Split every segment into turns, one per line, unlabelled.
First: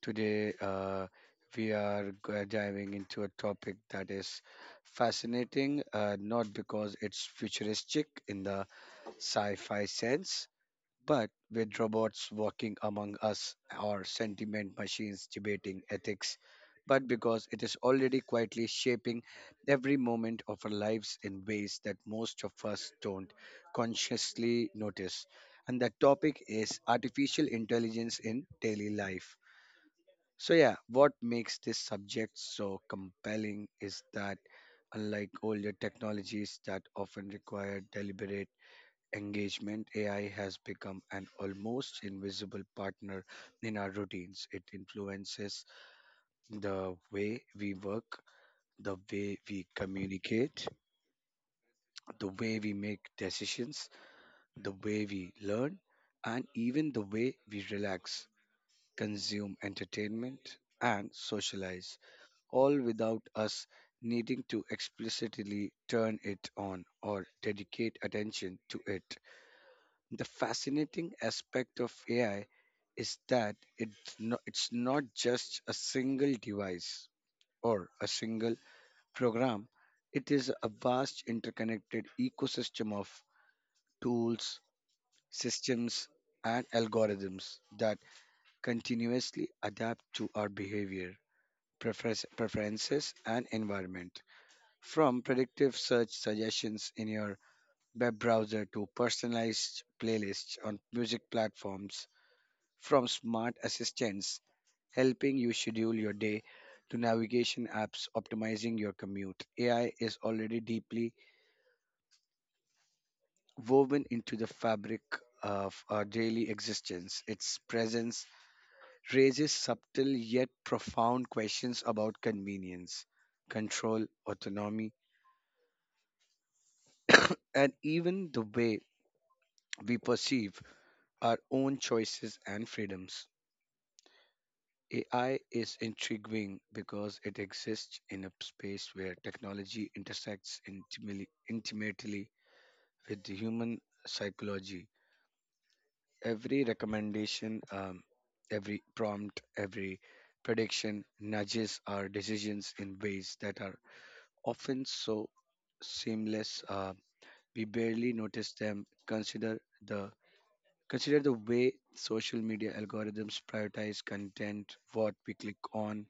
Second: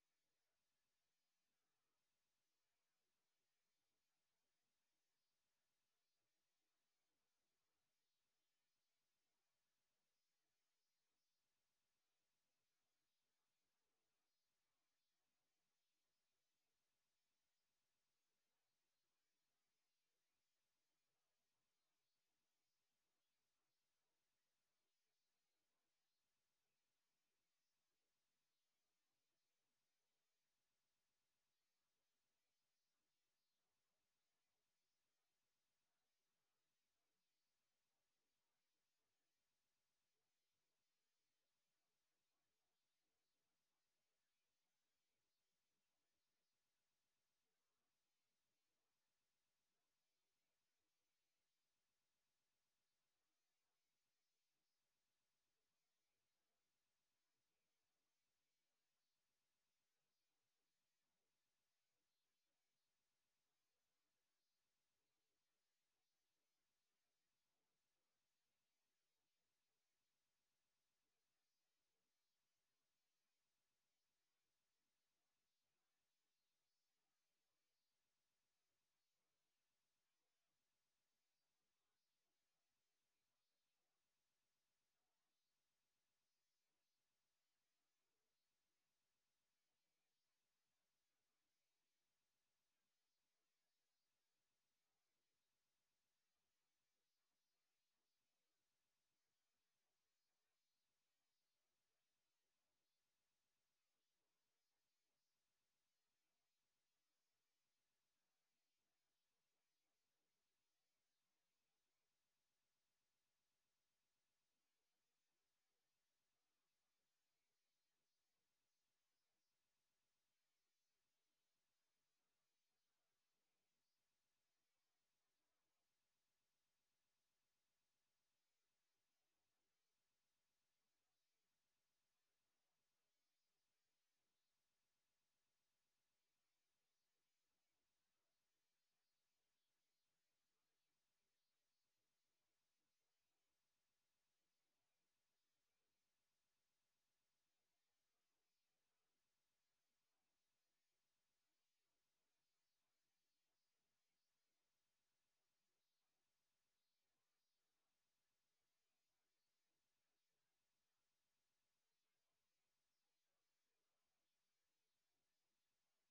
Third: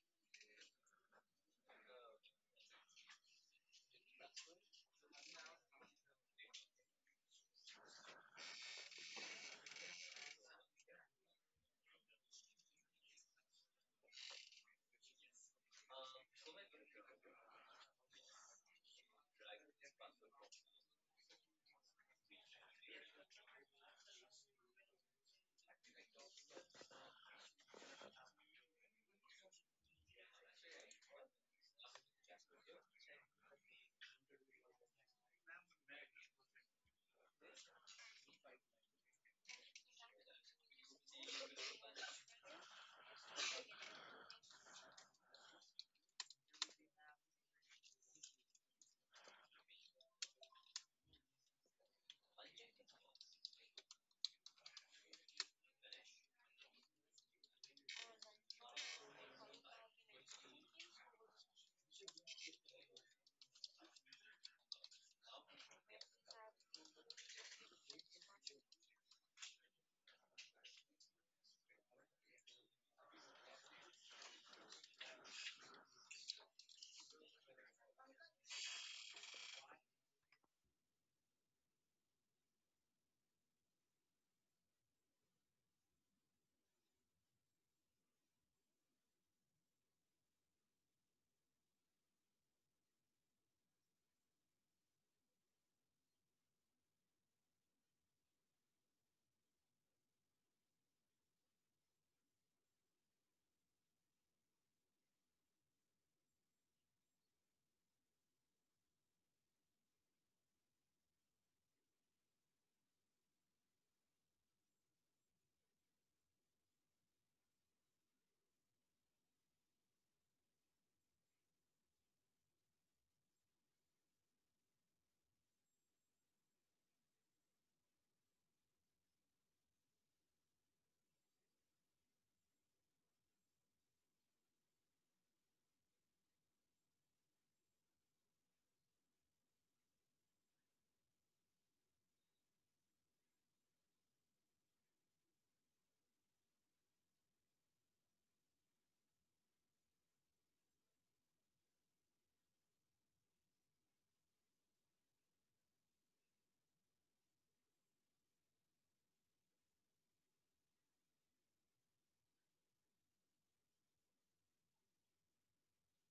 today we are diving into a topic that is fascinating, not because it's futuristic in the sci-fi sense, but with robots walking among us or sentiment machines debating ethics, but because it is already quietly shaping every moment of our lives in ways that most of us don't consciously notice. And that topic is artificial intelligence in daily life. So, yeah, what makes this subject so compelling is that, unlike older technologies that often require deliberate engagement, AI has become an almost invisible partner in our routines. It influences the way we work, the way we communicate, the way we make decisions, the way we learn, and even the way we relax, consume entertainment, and socialize, all without us needing to explicitly turn it on or dedicate attention to it. The fascinating aspect of AI is that it's not just a single device or a single program. It is a vast interconnected ecosystem of tools, systems, and algorithms that continuously adapt to our behavior, preferences, and environment. From predictive search suggestions in your web browser to personalized playlists on music platforms, from smart assistants helping you schedule your day to navigation apps optimizing your commute. AI is already deeply woven into the fabric of our daily existence. Its presence raises subtle yet profound questions about convenience, control, autonomy, and even the way we perceive our own choices and freedoms. AI is intriguing because it exists in a space where technology intersects intimately with the human psychology. Every recommendation, every prompt, every prediction nudges our decisions in ways that are often so seamless, we barely notice them. The Consider the way social media algorithms prioritize content, what we click on,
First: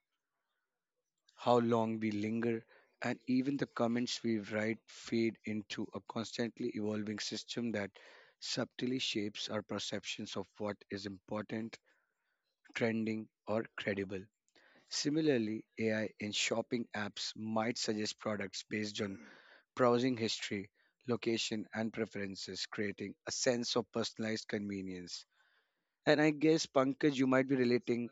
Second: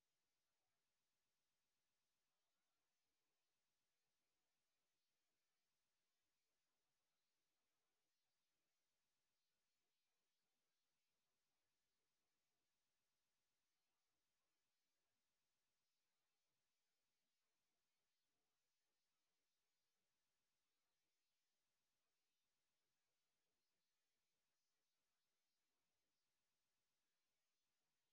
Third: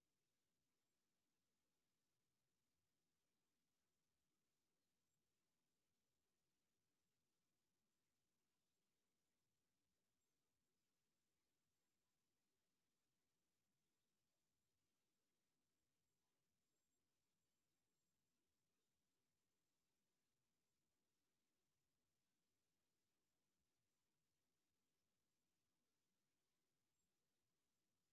how long we linger, and even the comments we write feed into a constantly evolving system that subtly shapes our perceptions of what is important, trending, or credible. Similarly, AI in shopping apps might suggest products based on browsing history, location, and preferences, creating a sense of personalized convenience. And I guess, Pankaj, you might be relating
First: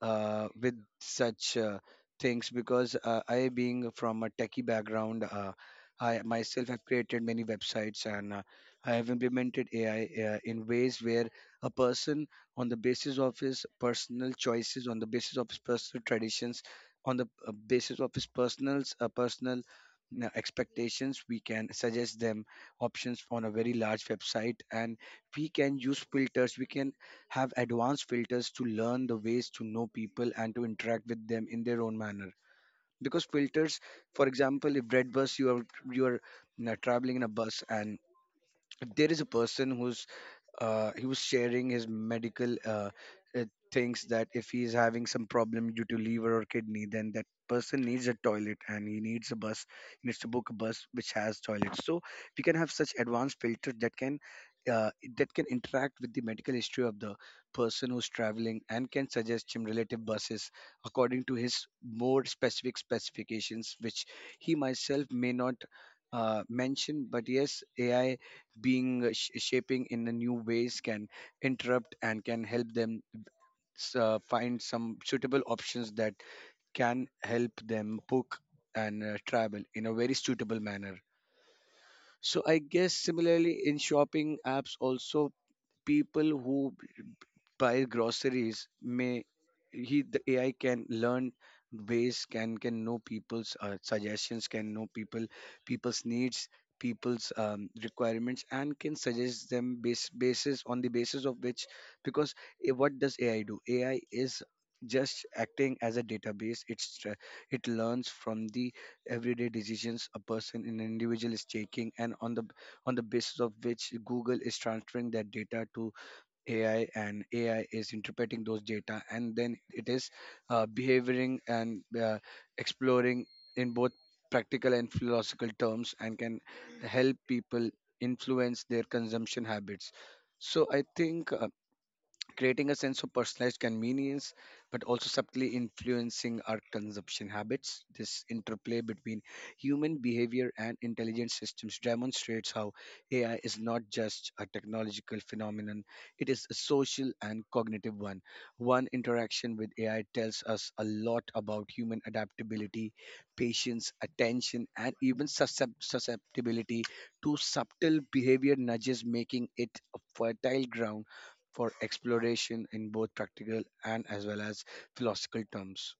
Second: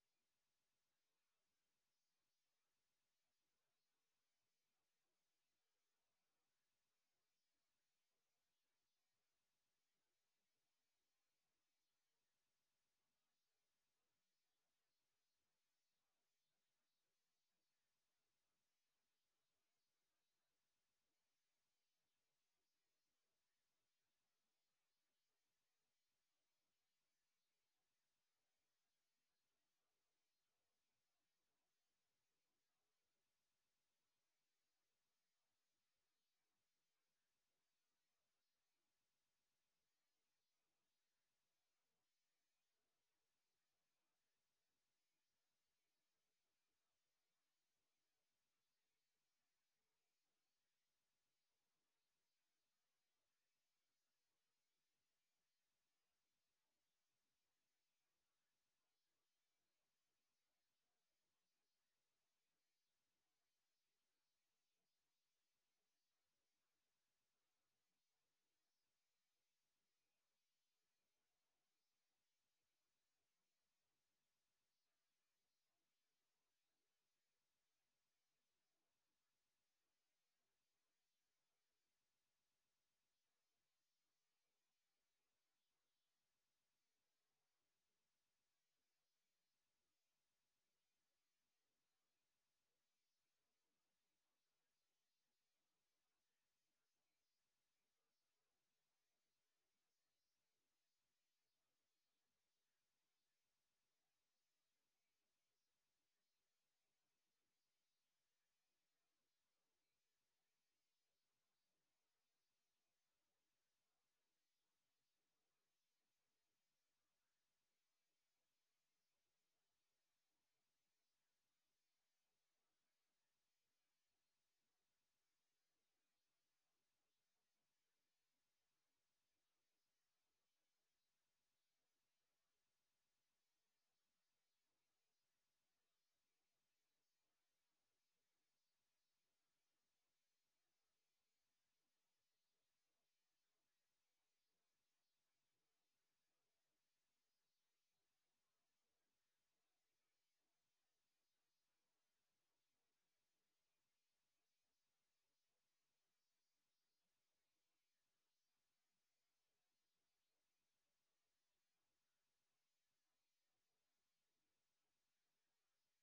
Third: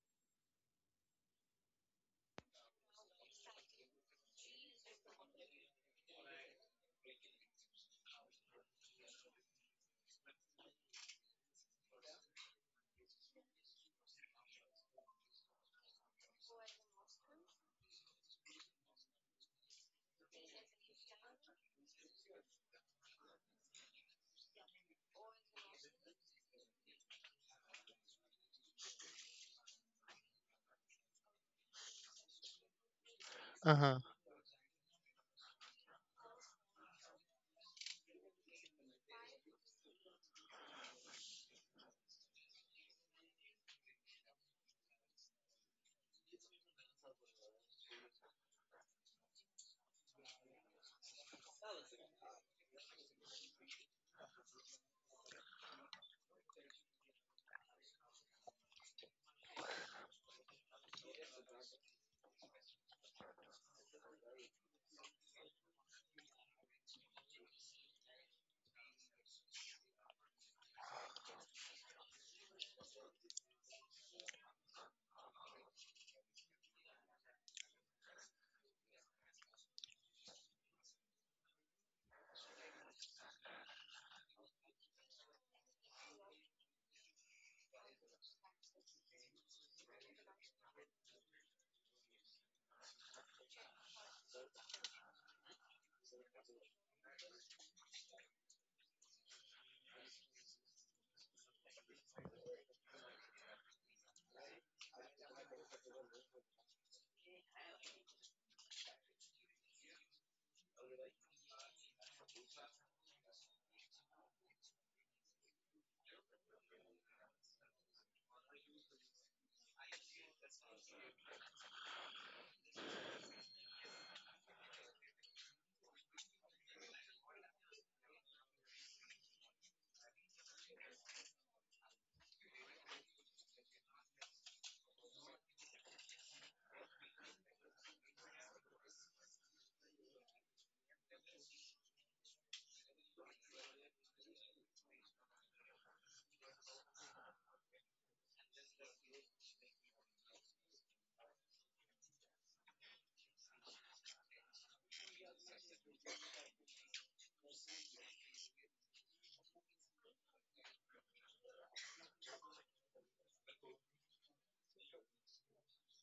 with such things because I, being from a techie background, I myself have created many websites, and I have implemented AI in ways where a person, on the basis of his personal choices, on the basis of his personal traditions, on the basis of his personal personal expectations, we can suggest them options on a very large website, and we can use filters. We can have advanced filters to learn the ways to know people and to interact with them in their own manner because filters,
Uh-huh.
for example, if red bus, you are you are you know, traveling in a bus and there is a person who's he was sharing his medical, uh, things, that if he is having some problem due to liver or kidney, then that person needs a toilet and he needs a bus. He needs to book a bus which has toilets, so we can have such advanced filters that can, uh, interact with the medical history of the person who's traveling and can suggest him relative buses according to his more specific specifications, which he myself may not mention. But yes, AI, being shaping in the new ways, can interrupt and can help them find some suitable options that can help them book and travel in a very suitable manner. So I guess similarly, in shopping apps also, people who buy groceries may, he the AI can learn ways, can know people's, suggestions, can know people's needs, people's requirements, and can suggest them base basis, on the basis of which, because what does AI do? AI is just acting as a database. It learns from the everyday decisions a person an individual is taking, and on the basis of which Google is transferring that data to AI, and AI is interpreting those data, and then it is behaving and exploring in both practical and philosophical terms, and can help people influence their consumption habits. So I think creating a sense of personalized convenience, but also subtly influencing our consumption habits. This interplay between human behavior and intelligent systems demonstrates how AI is not just a technological phenomenon, it is a social and cognitive one. One interaction with AI tells us a lot about human adaptability, patience, attention, and even susceptibility to subtle behavior nudges, making it a fertile ground for exploration in both practical and as well as philosophical terms.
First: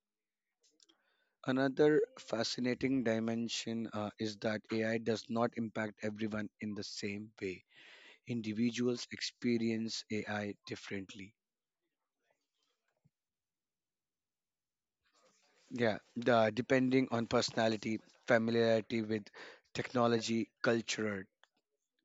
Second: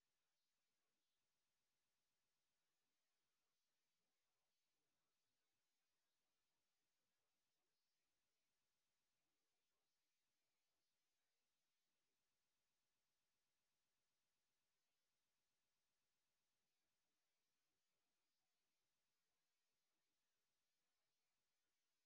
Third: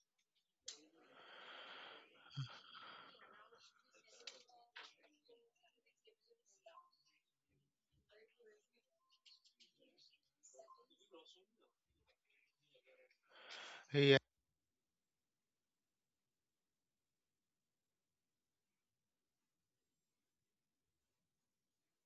Another fascinating dimension, is that AI does not impact everyone in the same way. Individuals experience AI differently.
Yeah.
Yeah, depending on personality, familiarity with technology, culture,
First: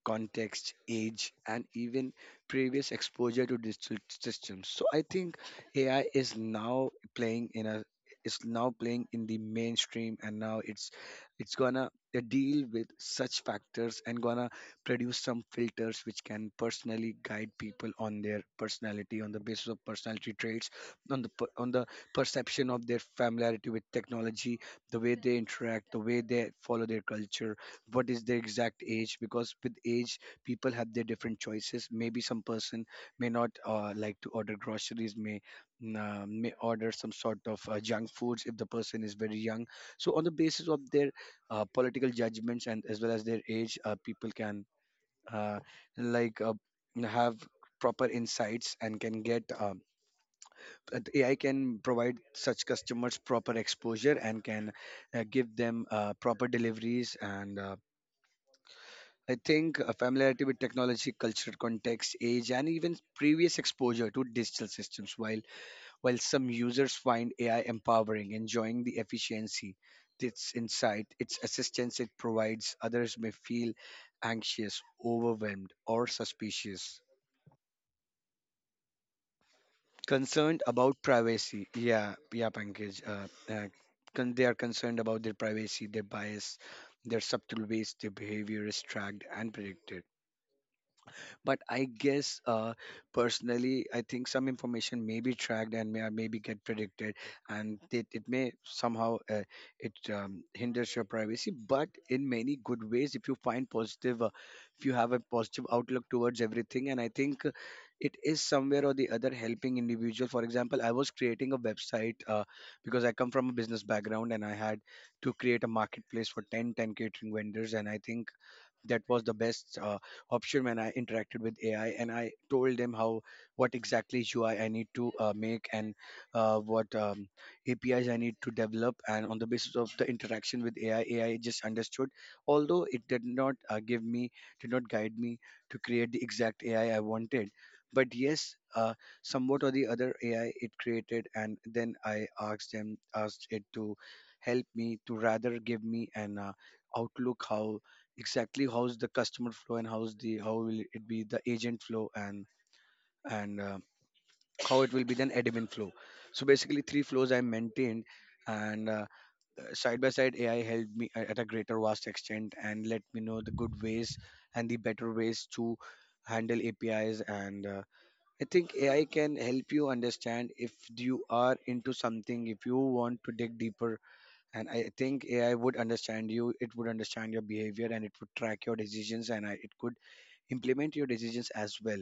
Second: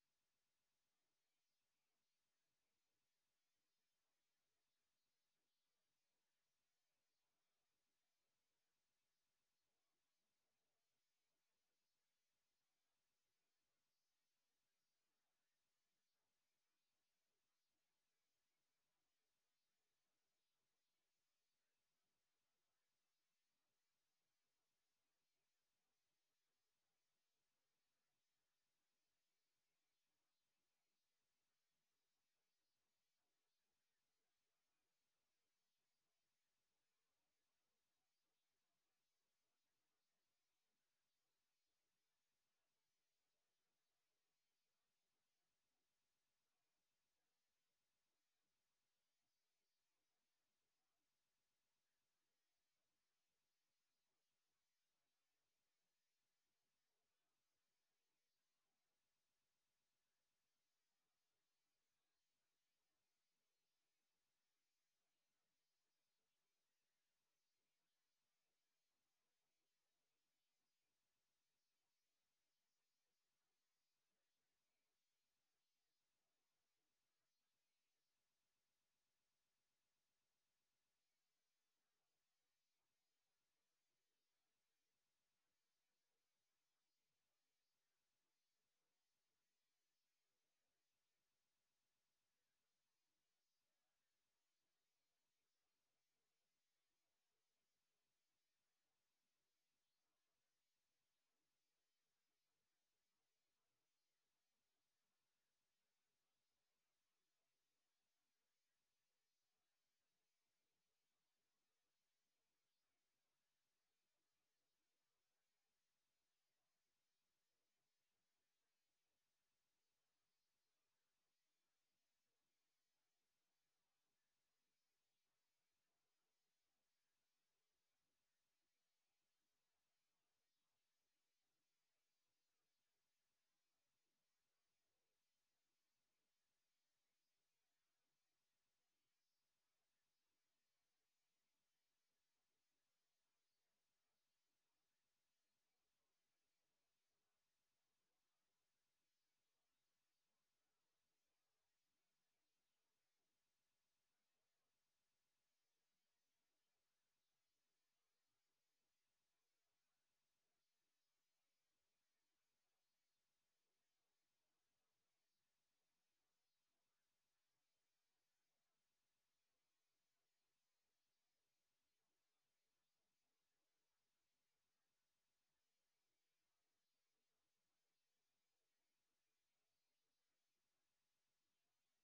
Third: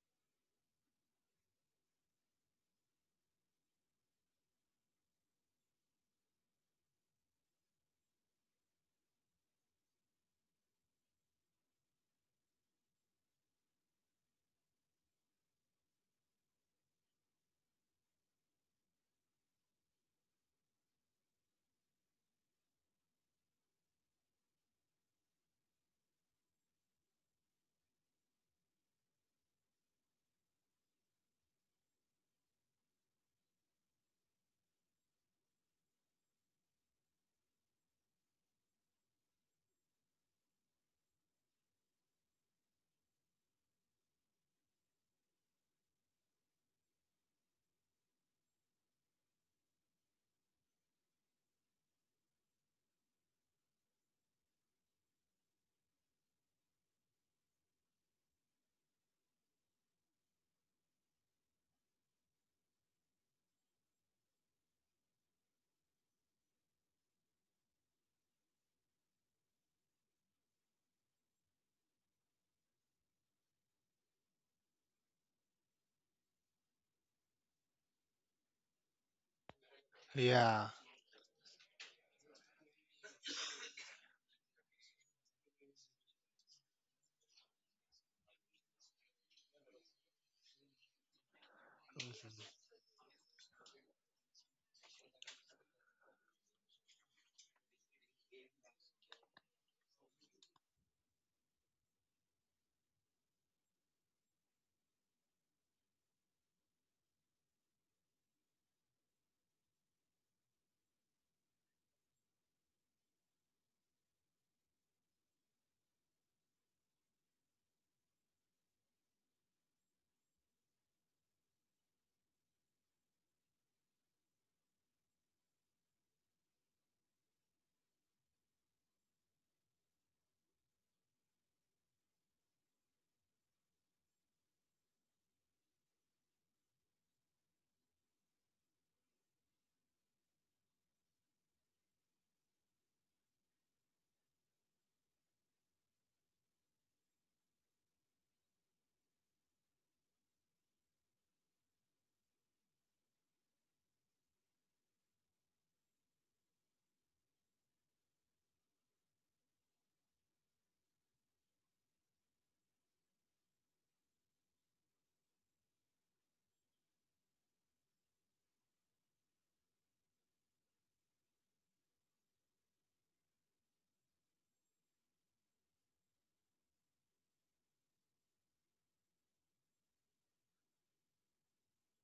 context, age, and even previous exposure to digital systems. So I think AI is now playing in a is now playing in the mainstream, and now it's gonna deal with such factors and gonna produce some filters which can personally guide people on their personality, on the basis of personality traits, on the perception of their familiarity with technology, the way they interact, the way they follow their culture, what is their exact age. Because with age, people have their different choices. Maybe some person may not like to order groceries, may, order some sort of junk foods if the person is very young. So on the basis of their political judgments and as well as their age, people can, uh, like, have proper insights and can get, AI can provide such customers proper exposure and can give them proper deliveries, and I think a familiarity with technology, cultural context, age, and even previous exposure to digital systems. While some users find AI empowering, enjoying the efficiency, its insight, its assistance it provides, others may feel anxious, overwhelmed, or suspicious.
Yeah.
Concerned about privacy. Yeah, yeah, Pankaj. They are concerned about their privacy, their bias, their subtle ways their behavior is tracked and predicted. But I guess, personally, I think some information may be tracked and maybe get predicted, and it may somehow, it, hinders your privacy. But in many good ways, if you find positive, if you have a positive outlook towards everything, and I think it is somewhere or the other helping individual. For example, I was creating a website because I come from a business background and I had to create a marketplace for ten catering vendors, and I think that was the best option. When I interacted with AI and I told them how, what exactly, ui I need to make and what, APIs I need to develop, and on the basis of the interaction with AI just understood. Although it did not give me did not guide me to create the exact AI I wanted, but yes, uh, somewhat or the other, AI, it created, and then I asked them asked it to help me to rather give me an outlook, how's the customer flow, and how will it be the agent flow, and how it will be then admin flow. So basically three flows I maintained, and side by side, AI helped me at a greater vast extent, and let me know the good ways and the better ways to handle APIs, and I think AI can help you understand if you are into something, if you want to dig deeper. And I think AI would understand you, it would understand your behavior, and it would track your decisions, and it could implement your decisions as well.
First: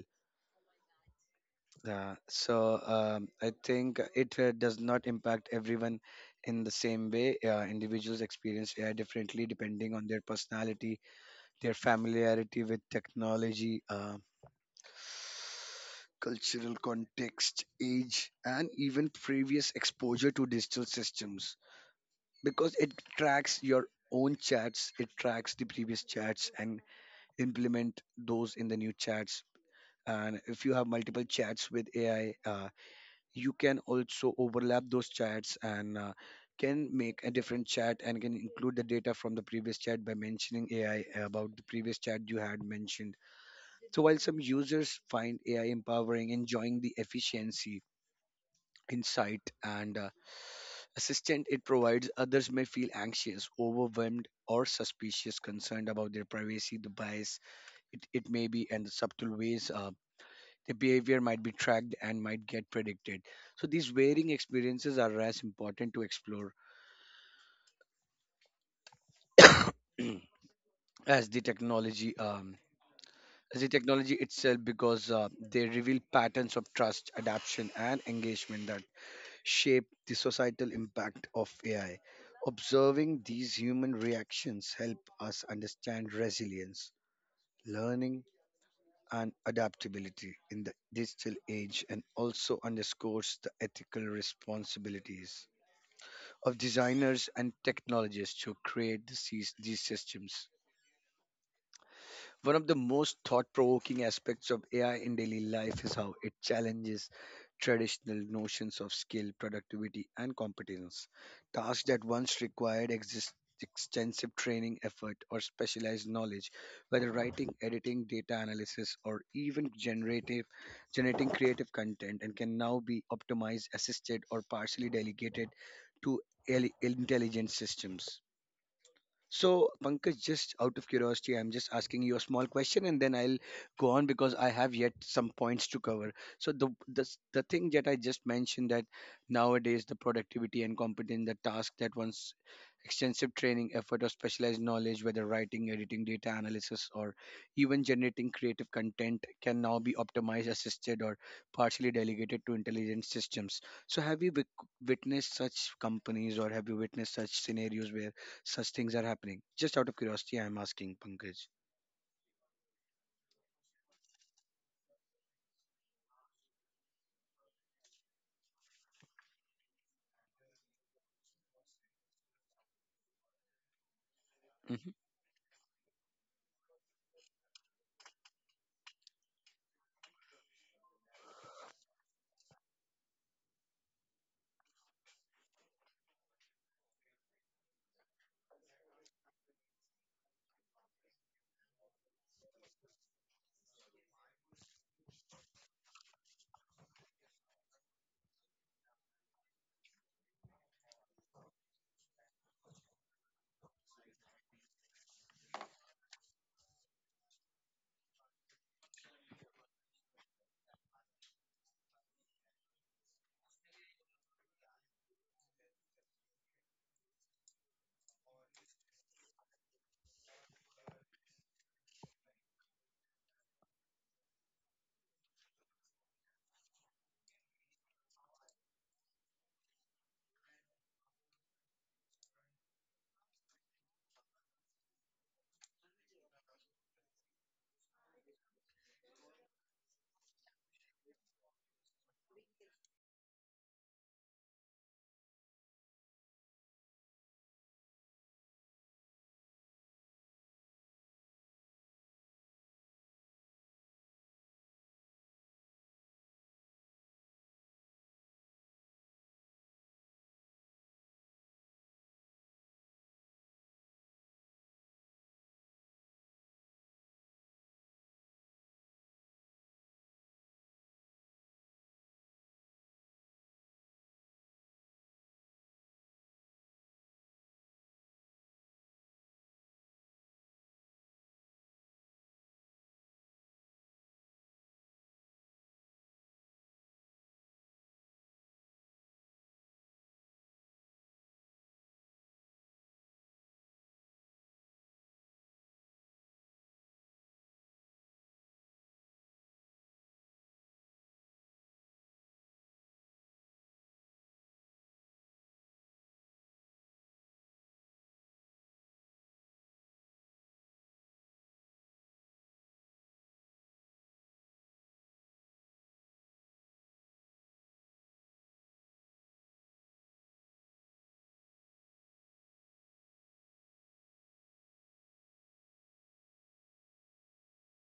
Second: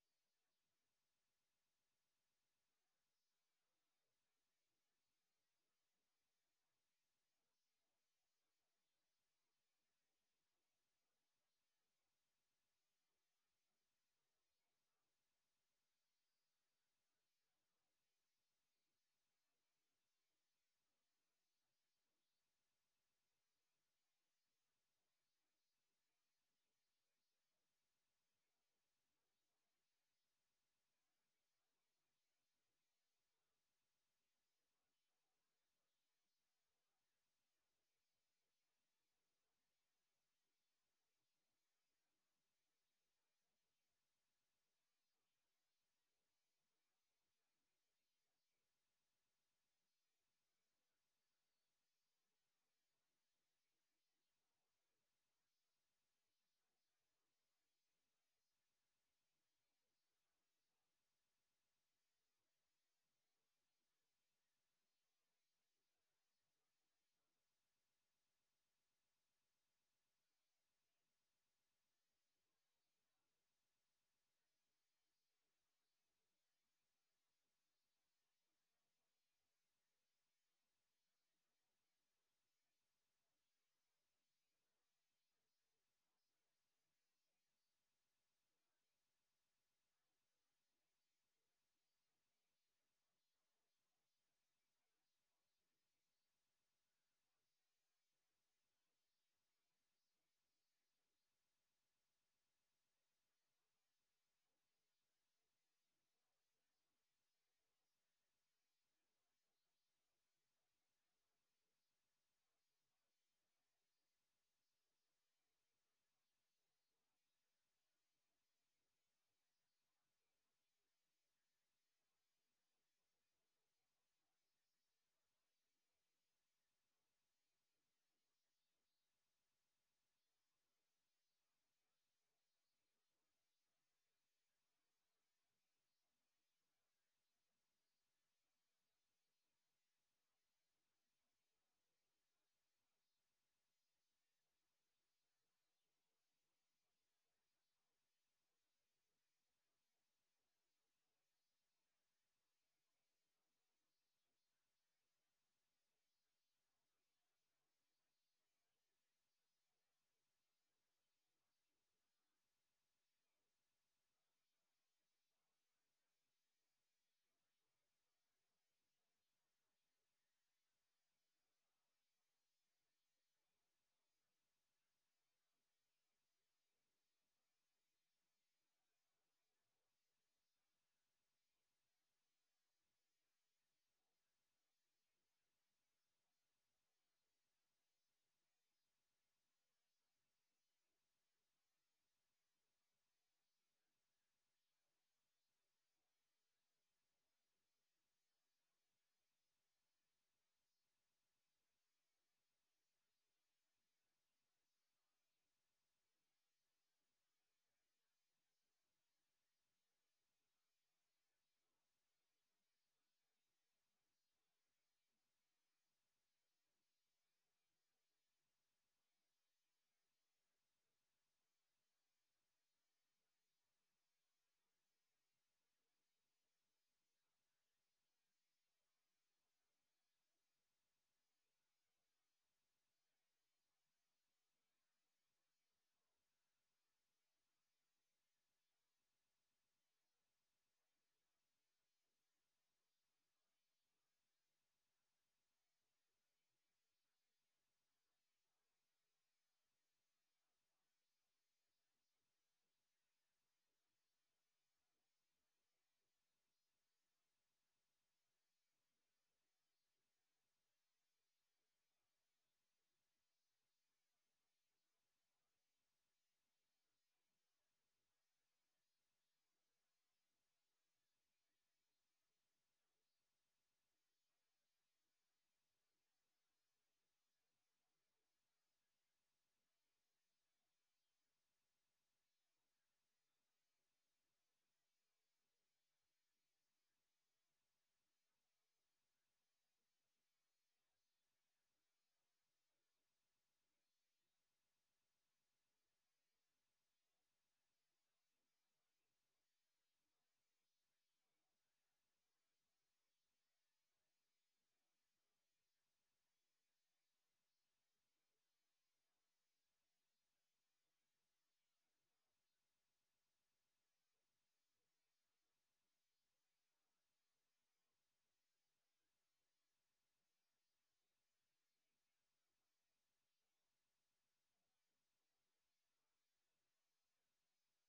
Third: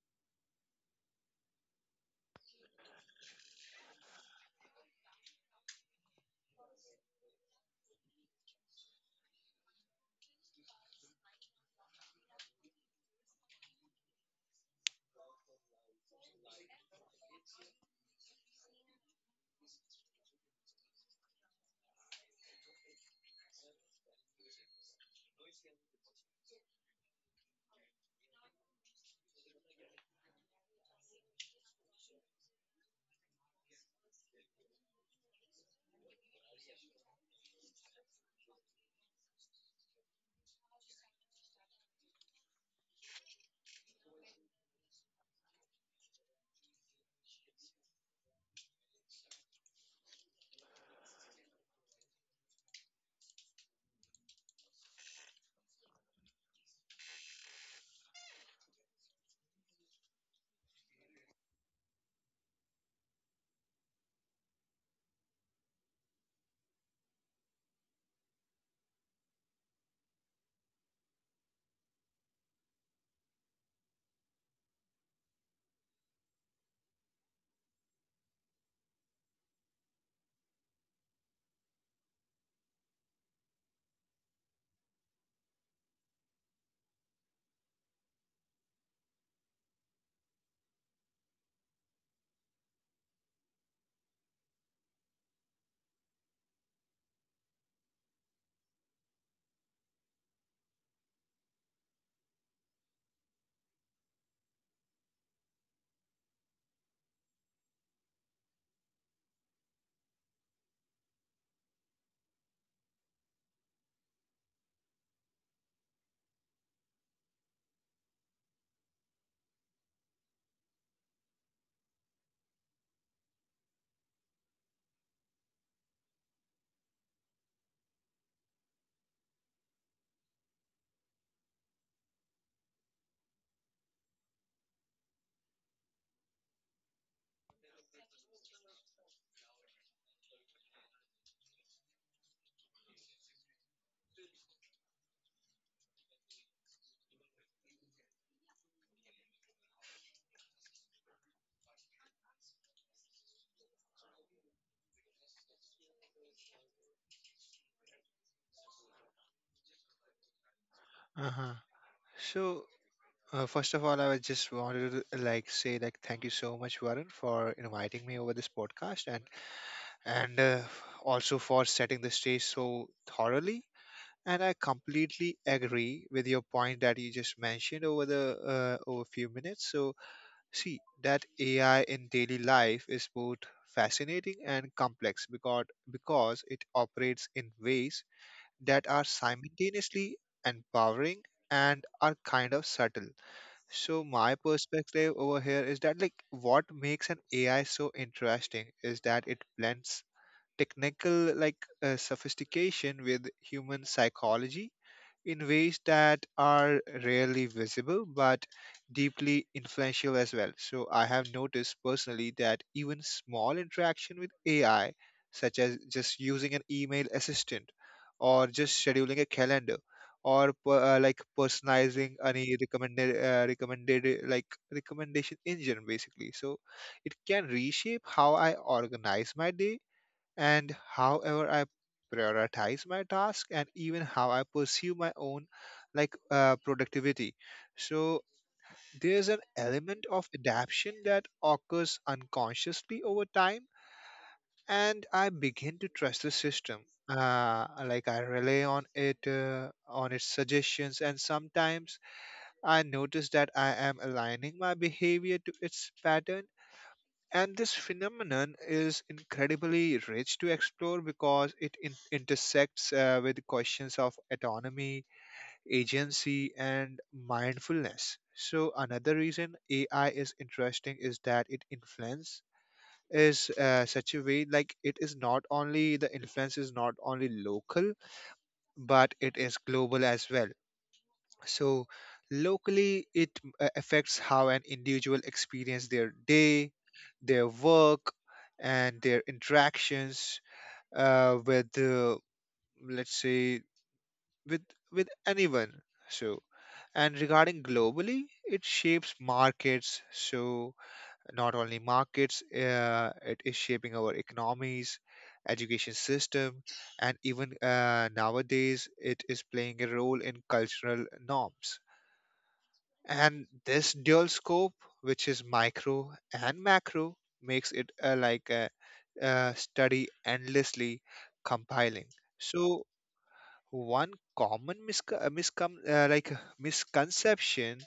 So I think it does not impact everyone in the same way. Individuals experience AI differently, depending on their personality, their familiarity with technology, cultural context, age, and even previous exposure to digital systems. Because it tracks your own chats, it tracks the previous chats and implement those in the new chats. And if you have multiple chats with AI, you can also overlap those chats and can make a different chat and can include the data from the previous chat by mentioning AI about the previous chat you had mentioned. So while some users find AI empowering, enjoying the efficiency, insight, and assistant it provides, others may feel anxious, overwhelmed, or suspicious, concerned about their privacy, the bias it may be, and the subtle ways, their behavior might be tracked and might get predicted. So these varying experiences are as important to explore as the technology um, as the technology itself because they reveal patterns of trust, adaptation, and engagement that shape the societal impact of AI. Observing these human reactions help us understand resilience, learning, and adaptability in the digital age and also underscores the ethical responsibilities of designers and technologists who create these systems. One of the most thought provoking aspects of AI in daily life is how it challenges traditional notions of skill, productivity, and competence. Tasks that once required extensive training effort or specialized knowledge, whether writing, editing, data analysis, or even generating creative content, and can now be optimized, assisted, or partially delegated to intelligent systems. So, Pankaj, just out of curiosity, I'm just asking you a small question, and then I'll go on because I have yet some points to cover. So, the thing that I just mentioned that nowadays the productivity and competence, the task that once extensive training effort or specialized knowledge, whether writing, editing, data analysis, or even generating creative content, can now be optimized, assisted, or partially delegated to intelligent systems. So, have you witnessed such companies, or have you witnessed such scenarios where such things are happening? Just out of curiosity, I'm asking Pankaj.
Uh-huh. So, first of all, I would just wanted to like say like thank you so much, Varun, for inviting me over this podcast and also for setting the stage so thoroughly. And I
hmm
completely agree with your point that you just mentioned over the over a few minutes. So, see that AI in daily life is both fascinating and complex because it operates in ways that are simultaneously empowering and are kind of subtle. So my perspective over here is that like what makes an AI so interesting is that it blends technical sophistication with human psychology in ways that are rarely visible but deeply influential as well. So I have noticed personally that even small interaction with AI, such as just using an email assistant or just scheduling a calendar or like personalizing any recommended recommended like recommendation engine basically, so it can reshape how I organize my day and however I prioritize my task and even how I pursue my own productivity. So there's an element of adaptation that occurs unconsciously over time, and I begin to trust the system. Like I rely on it, on its suggestions, and sometimes I notice that I am aligning my behavior to its pattern, and this phenomenon is incredibly rich to explore because it intersects with questions of autonomy, agency, and mindfulness. So, another reason AI is interesting is that it influence is such a way like it is not only the influence is not only local but it is global as well. So locally, it affects how an individual experience their day, their work, and their interactions uh, with, uh, let's say, with, with anyone. So and regarding globally, it shapes markets. So not only markets, it is shaping our economies, education system, and even nowadays, it is playing a role in cultural norms, and this dual scope, which is micro and macro, makes it a study endlessly compiling. So one common misconception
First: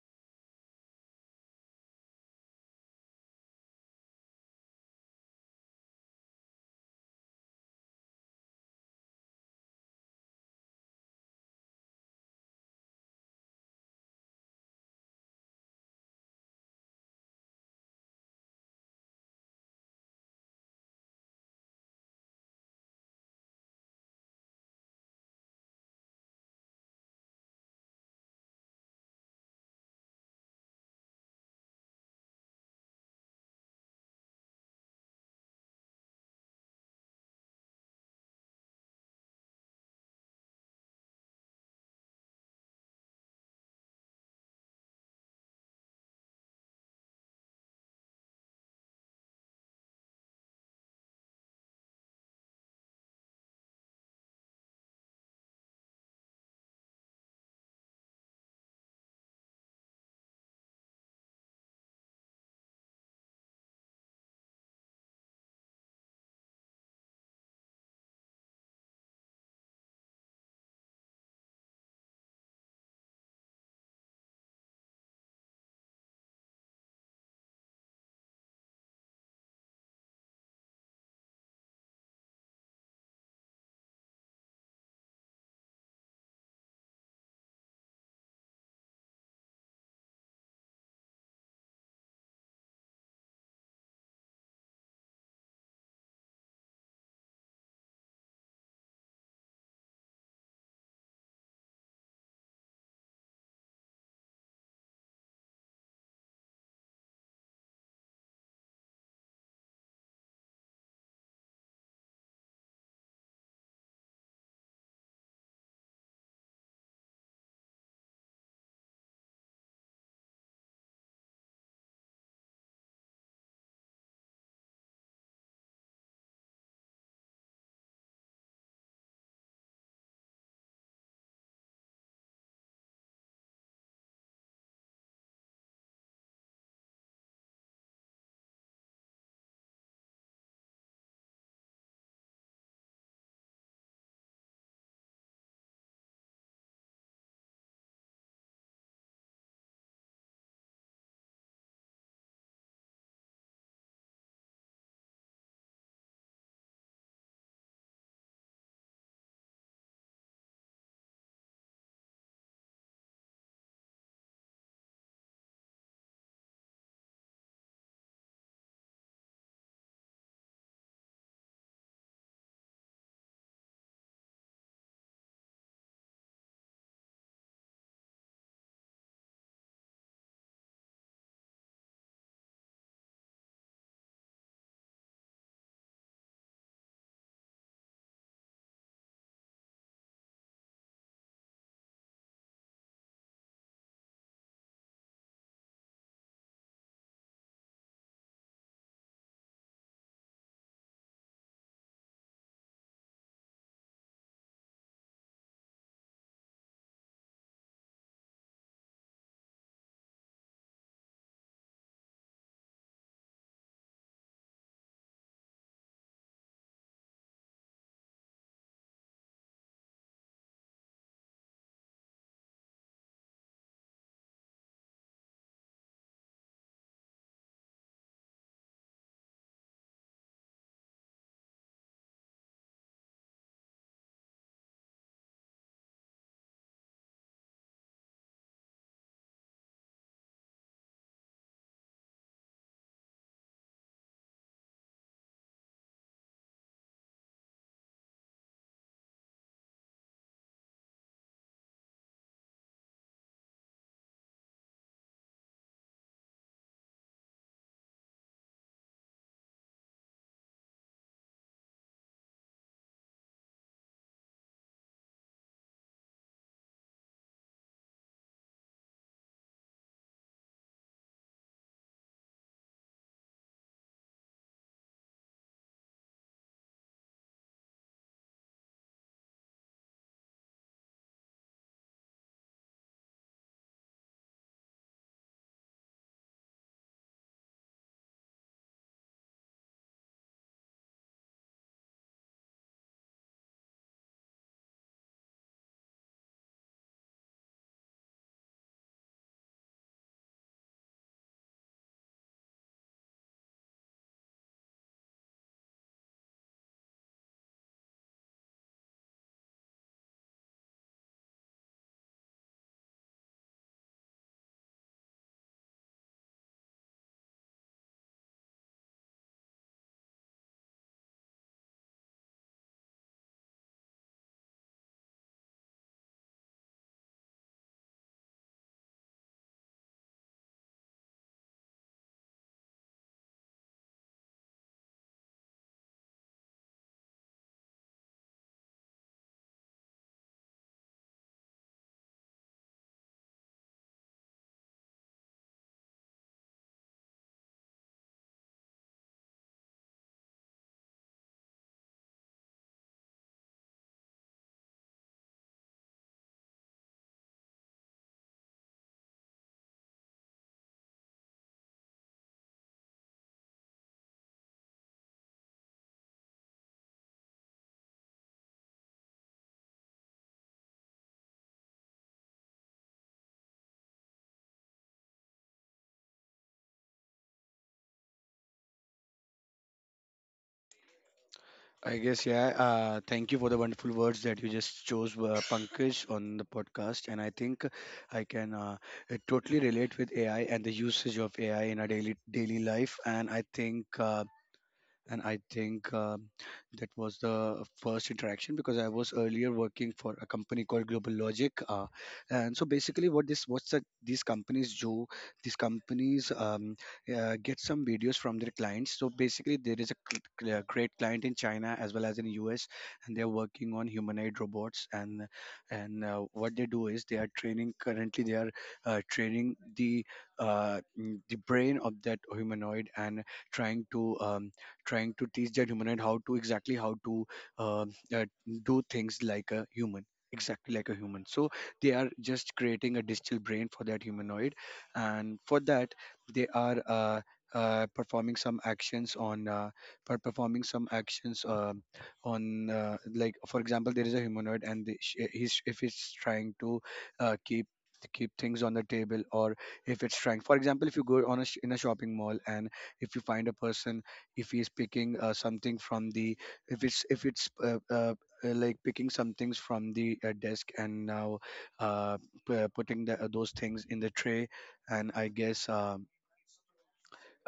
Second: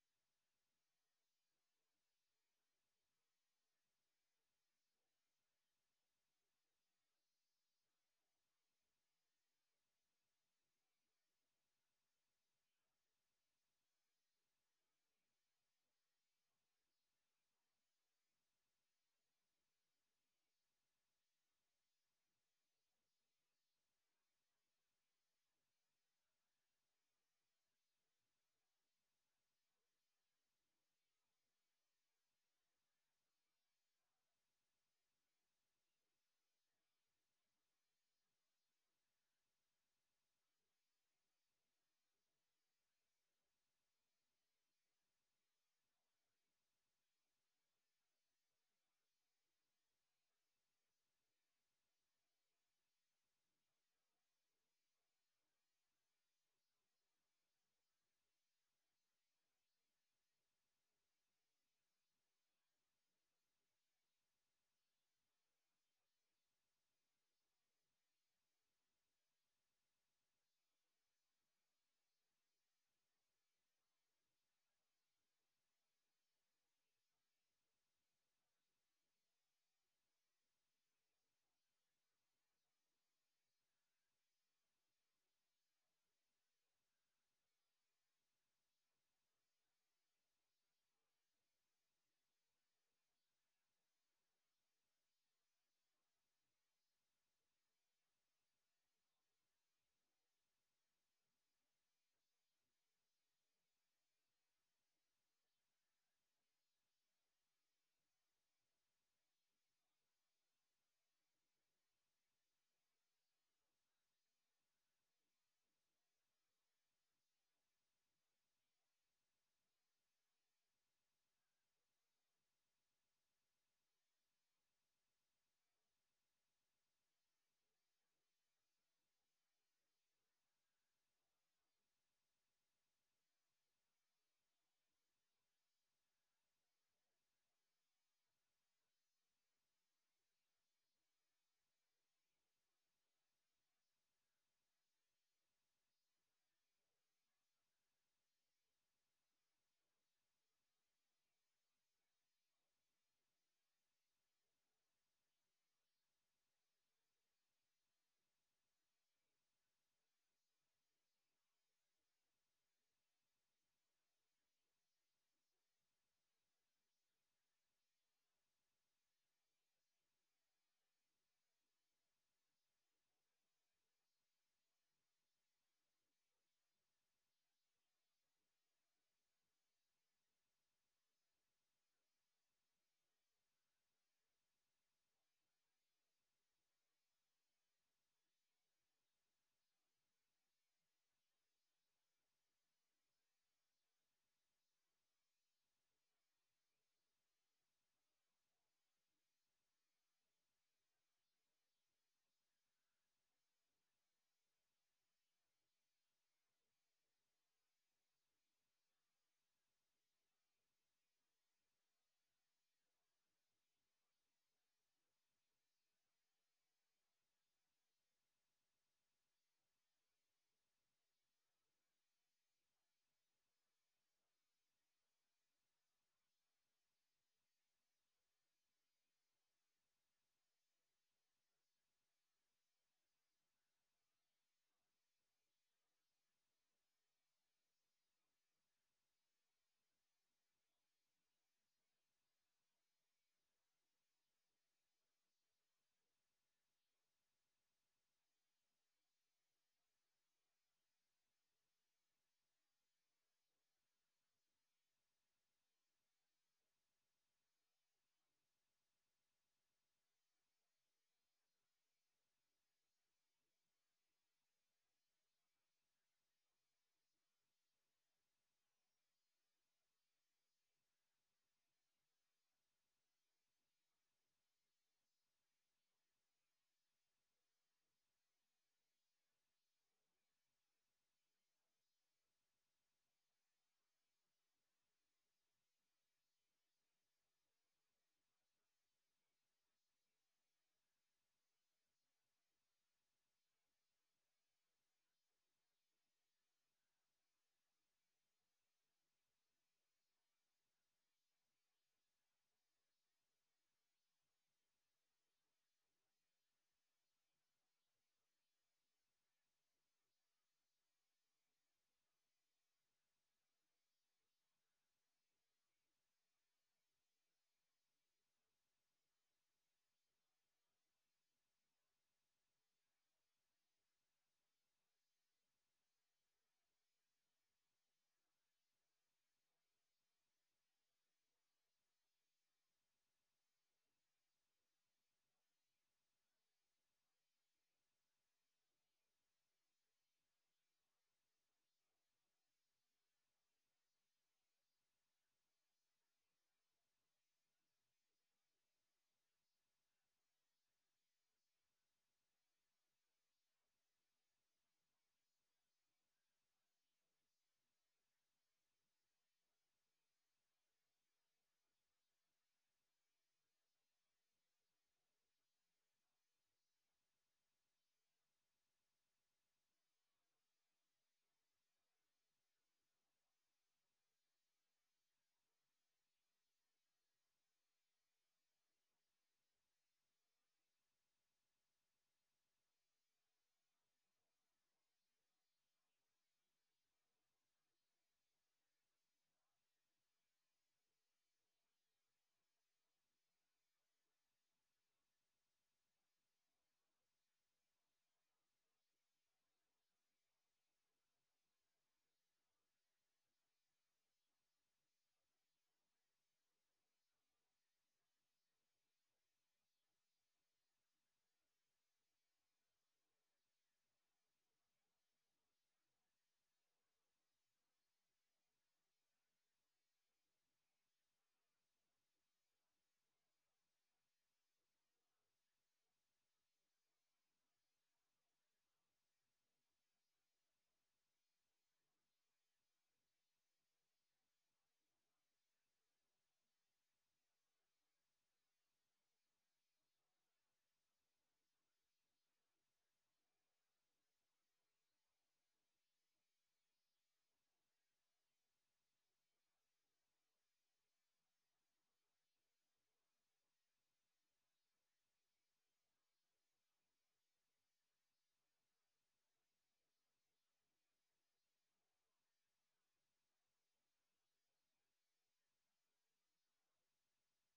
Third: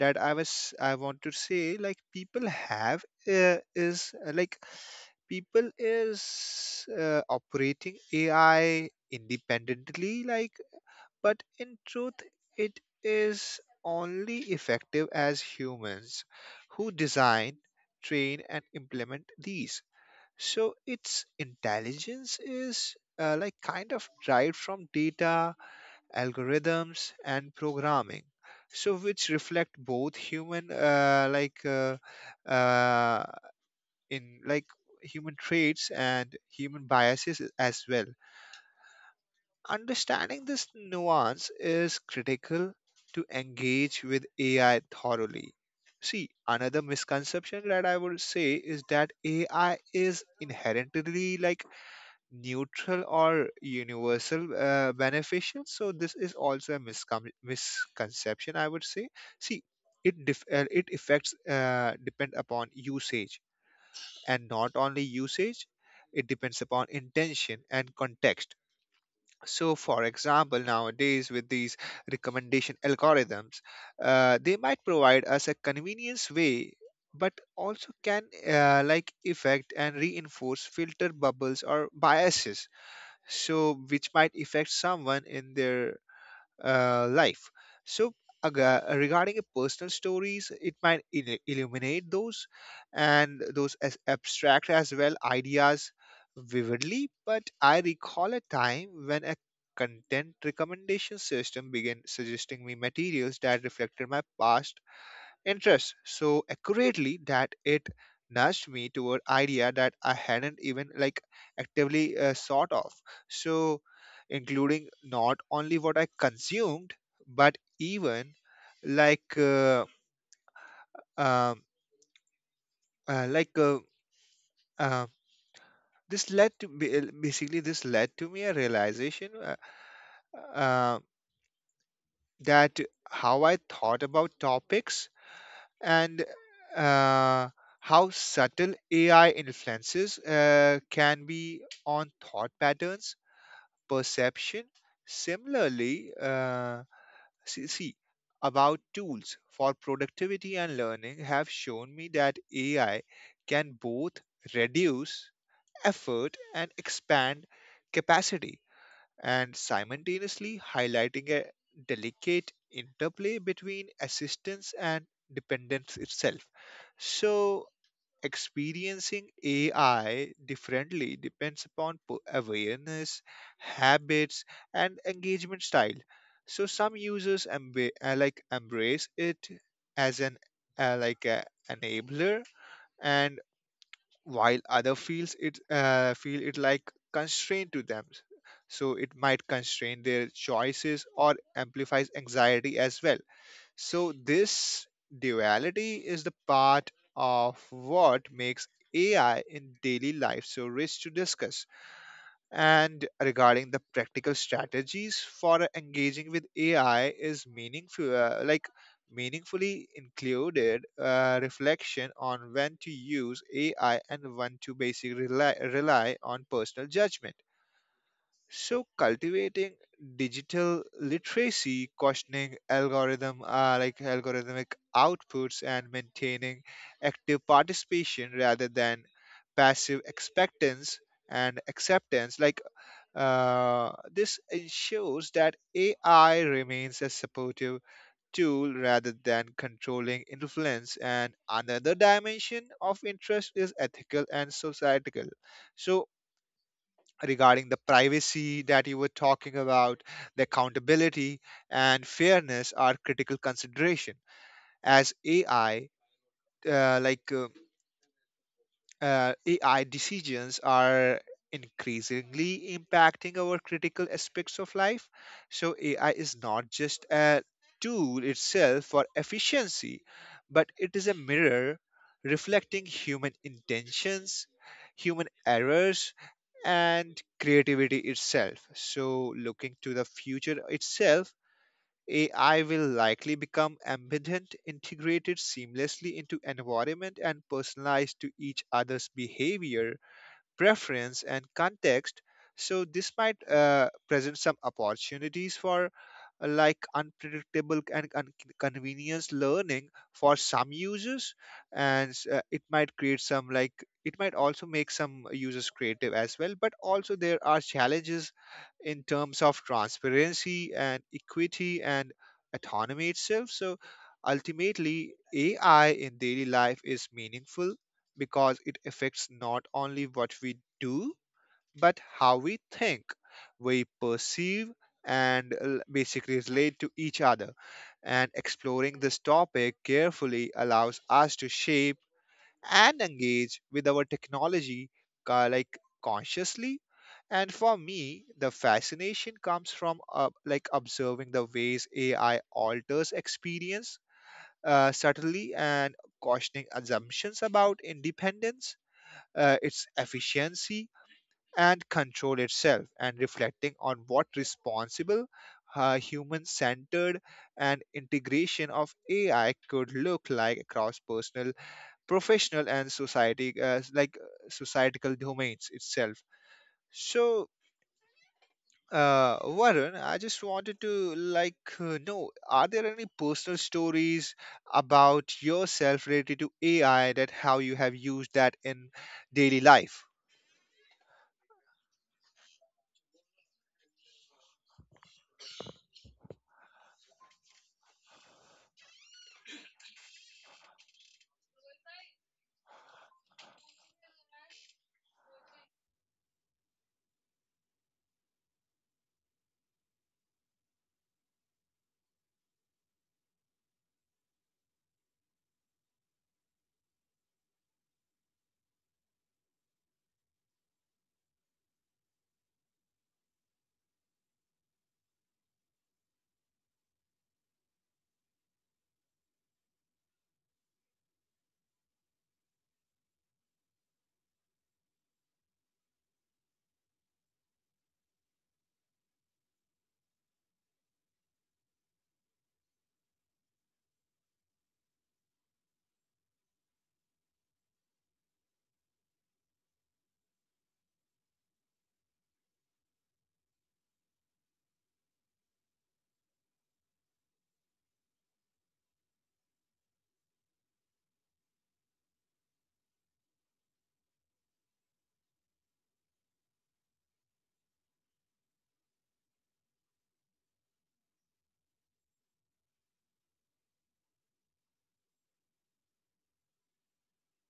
that I want to say like people have is like people is operating AI independently like, but in truth, it is only effective as humans who design, train, and implement these. So its intelligence is like kind of derived from data, algorithms, and programming, so which reflect both human like uh, in like human traits and human biases as well. Understanding this nuance is critical to engage with AI thoroughly. See, another misconception that I would say is that AI is inherently like neutral or universal beneficial. So this is also a misconception, I would say. See, it it affects, depend upon usage, and not only usage, it depends upon intention and context. So, for example, nowadays with these recommendation algorithms, they might provide us a convenience way, but also can affect and reinforce filter bubbles or biases, so which might affect someone in their life. So, regarding a personal stories, it might illuminate those and those as abstract as well ideas vividly. But I recall a time when a content recommendation system began suggesting me materials that reflected my past interest so accurately that it nudged me toward idea that I hadn't even actively sought of. So, including not only what I consumed, but even like uh, um, uh, like uh, uh, this led to, basically this led to me a realization, uh, that how I thought about topics and uh, how subtle AI influences can be on thought patterns, perception. Similarly, see, see, about tools for productivity and learning have shown me that AI can both reduce effort and expand capacity and simultaneously highlighting a delicate interplay between assistance and dependence itself. So, experiencing AI differently depends upon awareness, habits, and engagement style. So, some users embrace it as an like a enabler, and while other feel it like constraint to them, so it might constrain their choices or amplifies anxiety as well. So this duality is the part of what makes AI in daily life so rich to discuss. And regarding the practical strategies for engaging with AI is meaningful, meaningfully included reflection on when to use AI and when to basically rely on personal judgment. So cultivating digital literacy, questioning algorithmic outputs, and maintaining active participation rather than passive expectance and acceptance this ensures that AI remains a supportive tool rather than controlling influence. And another dimension of interest is ethical and societal. So, regarding the privacy that you were talking about, the accountability and fairness are critical consideration as AI, uh, like. Uh, uh, AI decisions are increasingly impacting our critical aspects of life. So, AI is not just a tool itself for efficiency, but it is a mirror reflecting human intentions, human errors, and creativity itself. So, looking to the future itself, AI will likely become ambident, integrated seamlessly into environment and personalized to each other's behavior, preference, and context. So this might present some opportunities for unpredictable and inconvenience learning for some users, and it might create some like it might also make some users creative as well, but also there are challenges in terms of transparency and equity and autonomy itself. So ultimately AI in daily life is meaningful because it affects not only what we do, but how we think, we perceive, and basically relate to each other. And exploring this topic carefully allows us to shape and engage with our technology uh, like consciously. And for me, the fascination comes from observing the ways AI alters experience subtly and questioning assumptions about independence, its efficiency and control itself, and reflecting on what responsible, human centered, and integration of AI could look like across personal, professional, and society like societal domains itself. So Varun, I just wanted to know, are there any personal stories about yourself related to AI that how you have used that in daily life?
I guess, yeah. Thank you for the wonderful words that you just chose, Pankaj, on the podcast. And I think I can totally relate with AI and the usage of AI in our daily life. And I think that was the first interaction because I was earlier working for a company called Global Logic, and so basically, what this what's that these companies do? These companies get some videos from their clients. So basically, there is a great client in China as well as in US, and they are working on humanoid robots. And what they do is they are training. Currently, they are training the the brain of that humanoid and trying to trying to teach that humanoid how to uh, uh, do things like a human exactly like a human so they are just creating a digital brain for that humanoid and for that they are performing some actions performing some actions on like for example there is a humanoid and he's if he's trying to uh, keep keep things on the table or if it's trying for example if you go on a in a shopping mall and if you find a person if he's picking something from the if it's like picking some things from the desk and now uh, putting those things in the tray and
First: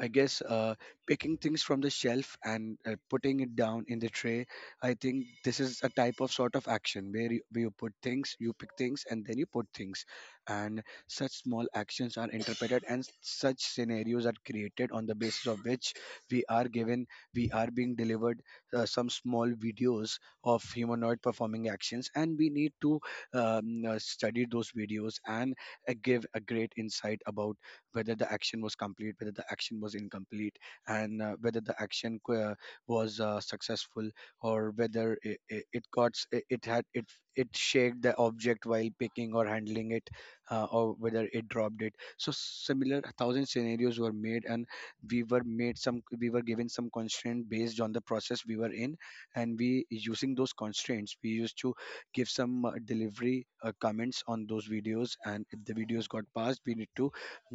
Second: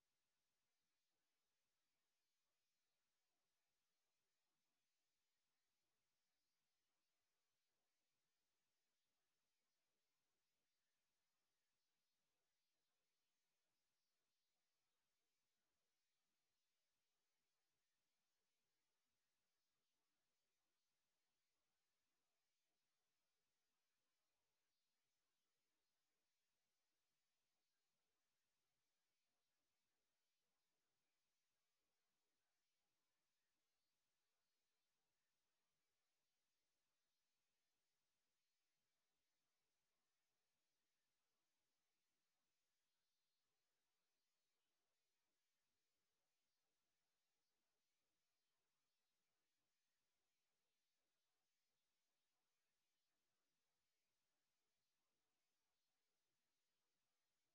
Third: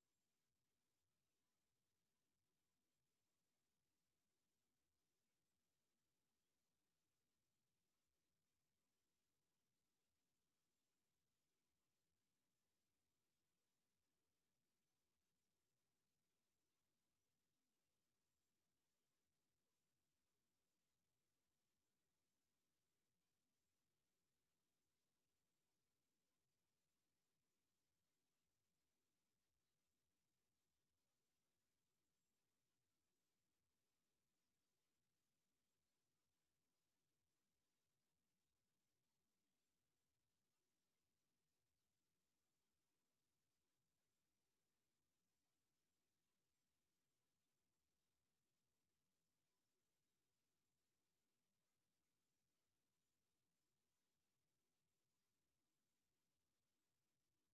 I guess picking things from the shelf and putting it down in the tray. I think this is a type of sort of action where where you put things, you pick things, and then you put things. And such small actions are interpreted, and such scenarios are created on the basis of which we are given, we are being delivered some small videos of humanoid performing actions, and we need to study those videos and give a great insight about whether the action was complete, whether the action was incomplete, and whether the action was successful or whether it, it, it got s- it had it it shaked the object while picking or handling it, or whether it dropped it. So similar thousand scenarios were made, and we were given some constraint based on the process we were in, and we using those constraints we used to give some delivery comments on those videos and if the videos got passed we need to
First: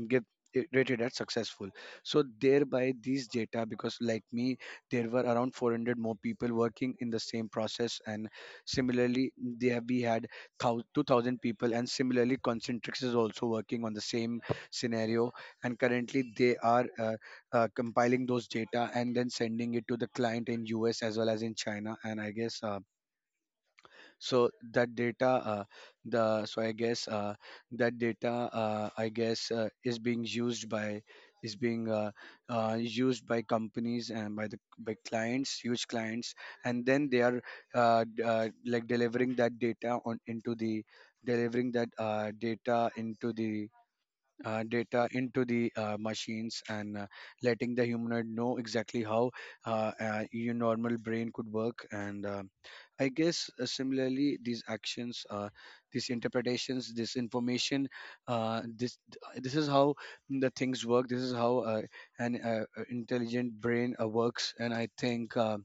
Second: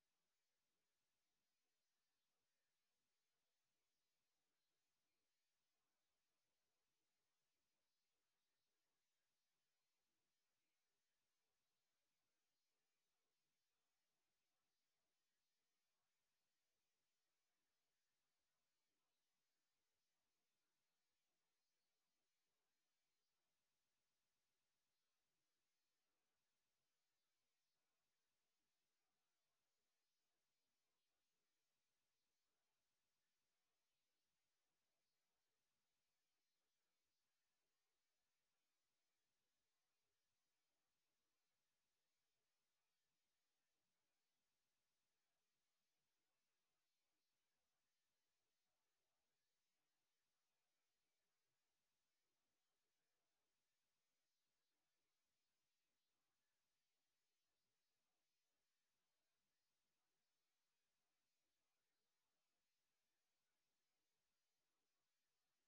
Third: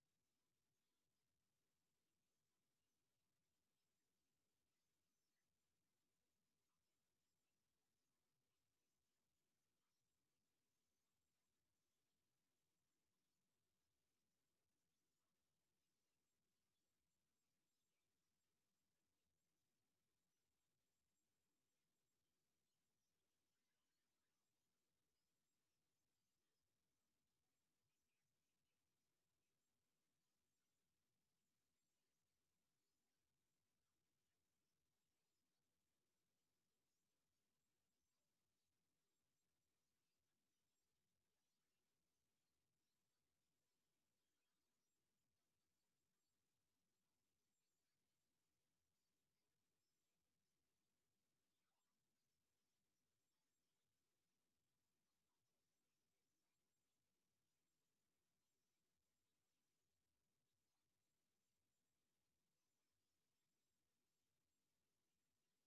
give rated as successful. So thereby these data, because like me there were around 400 more people working in the same process and similarly there we had 2000 people, and similarly Concentrix is also working on the same scenario. And currently they are compiling those data and then sending it to the client in US as well as in China. And I guess so that the so i guess uh, data is being used by is being used by companies and by clients, huge clients, and then they are like delivering that data into the machines and letting the humanoid know exactly how your normal brain could work. And similarly these actions, these interpretations, this information, uh, this this is how the things work, this is how an intelligent brain works. And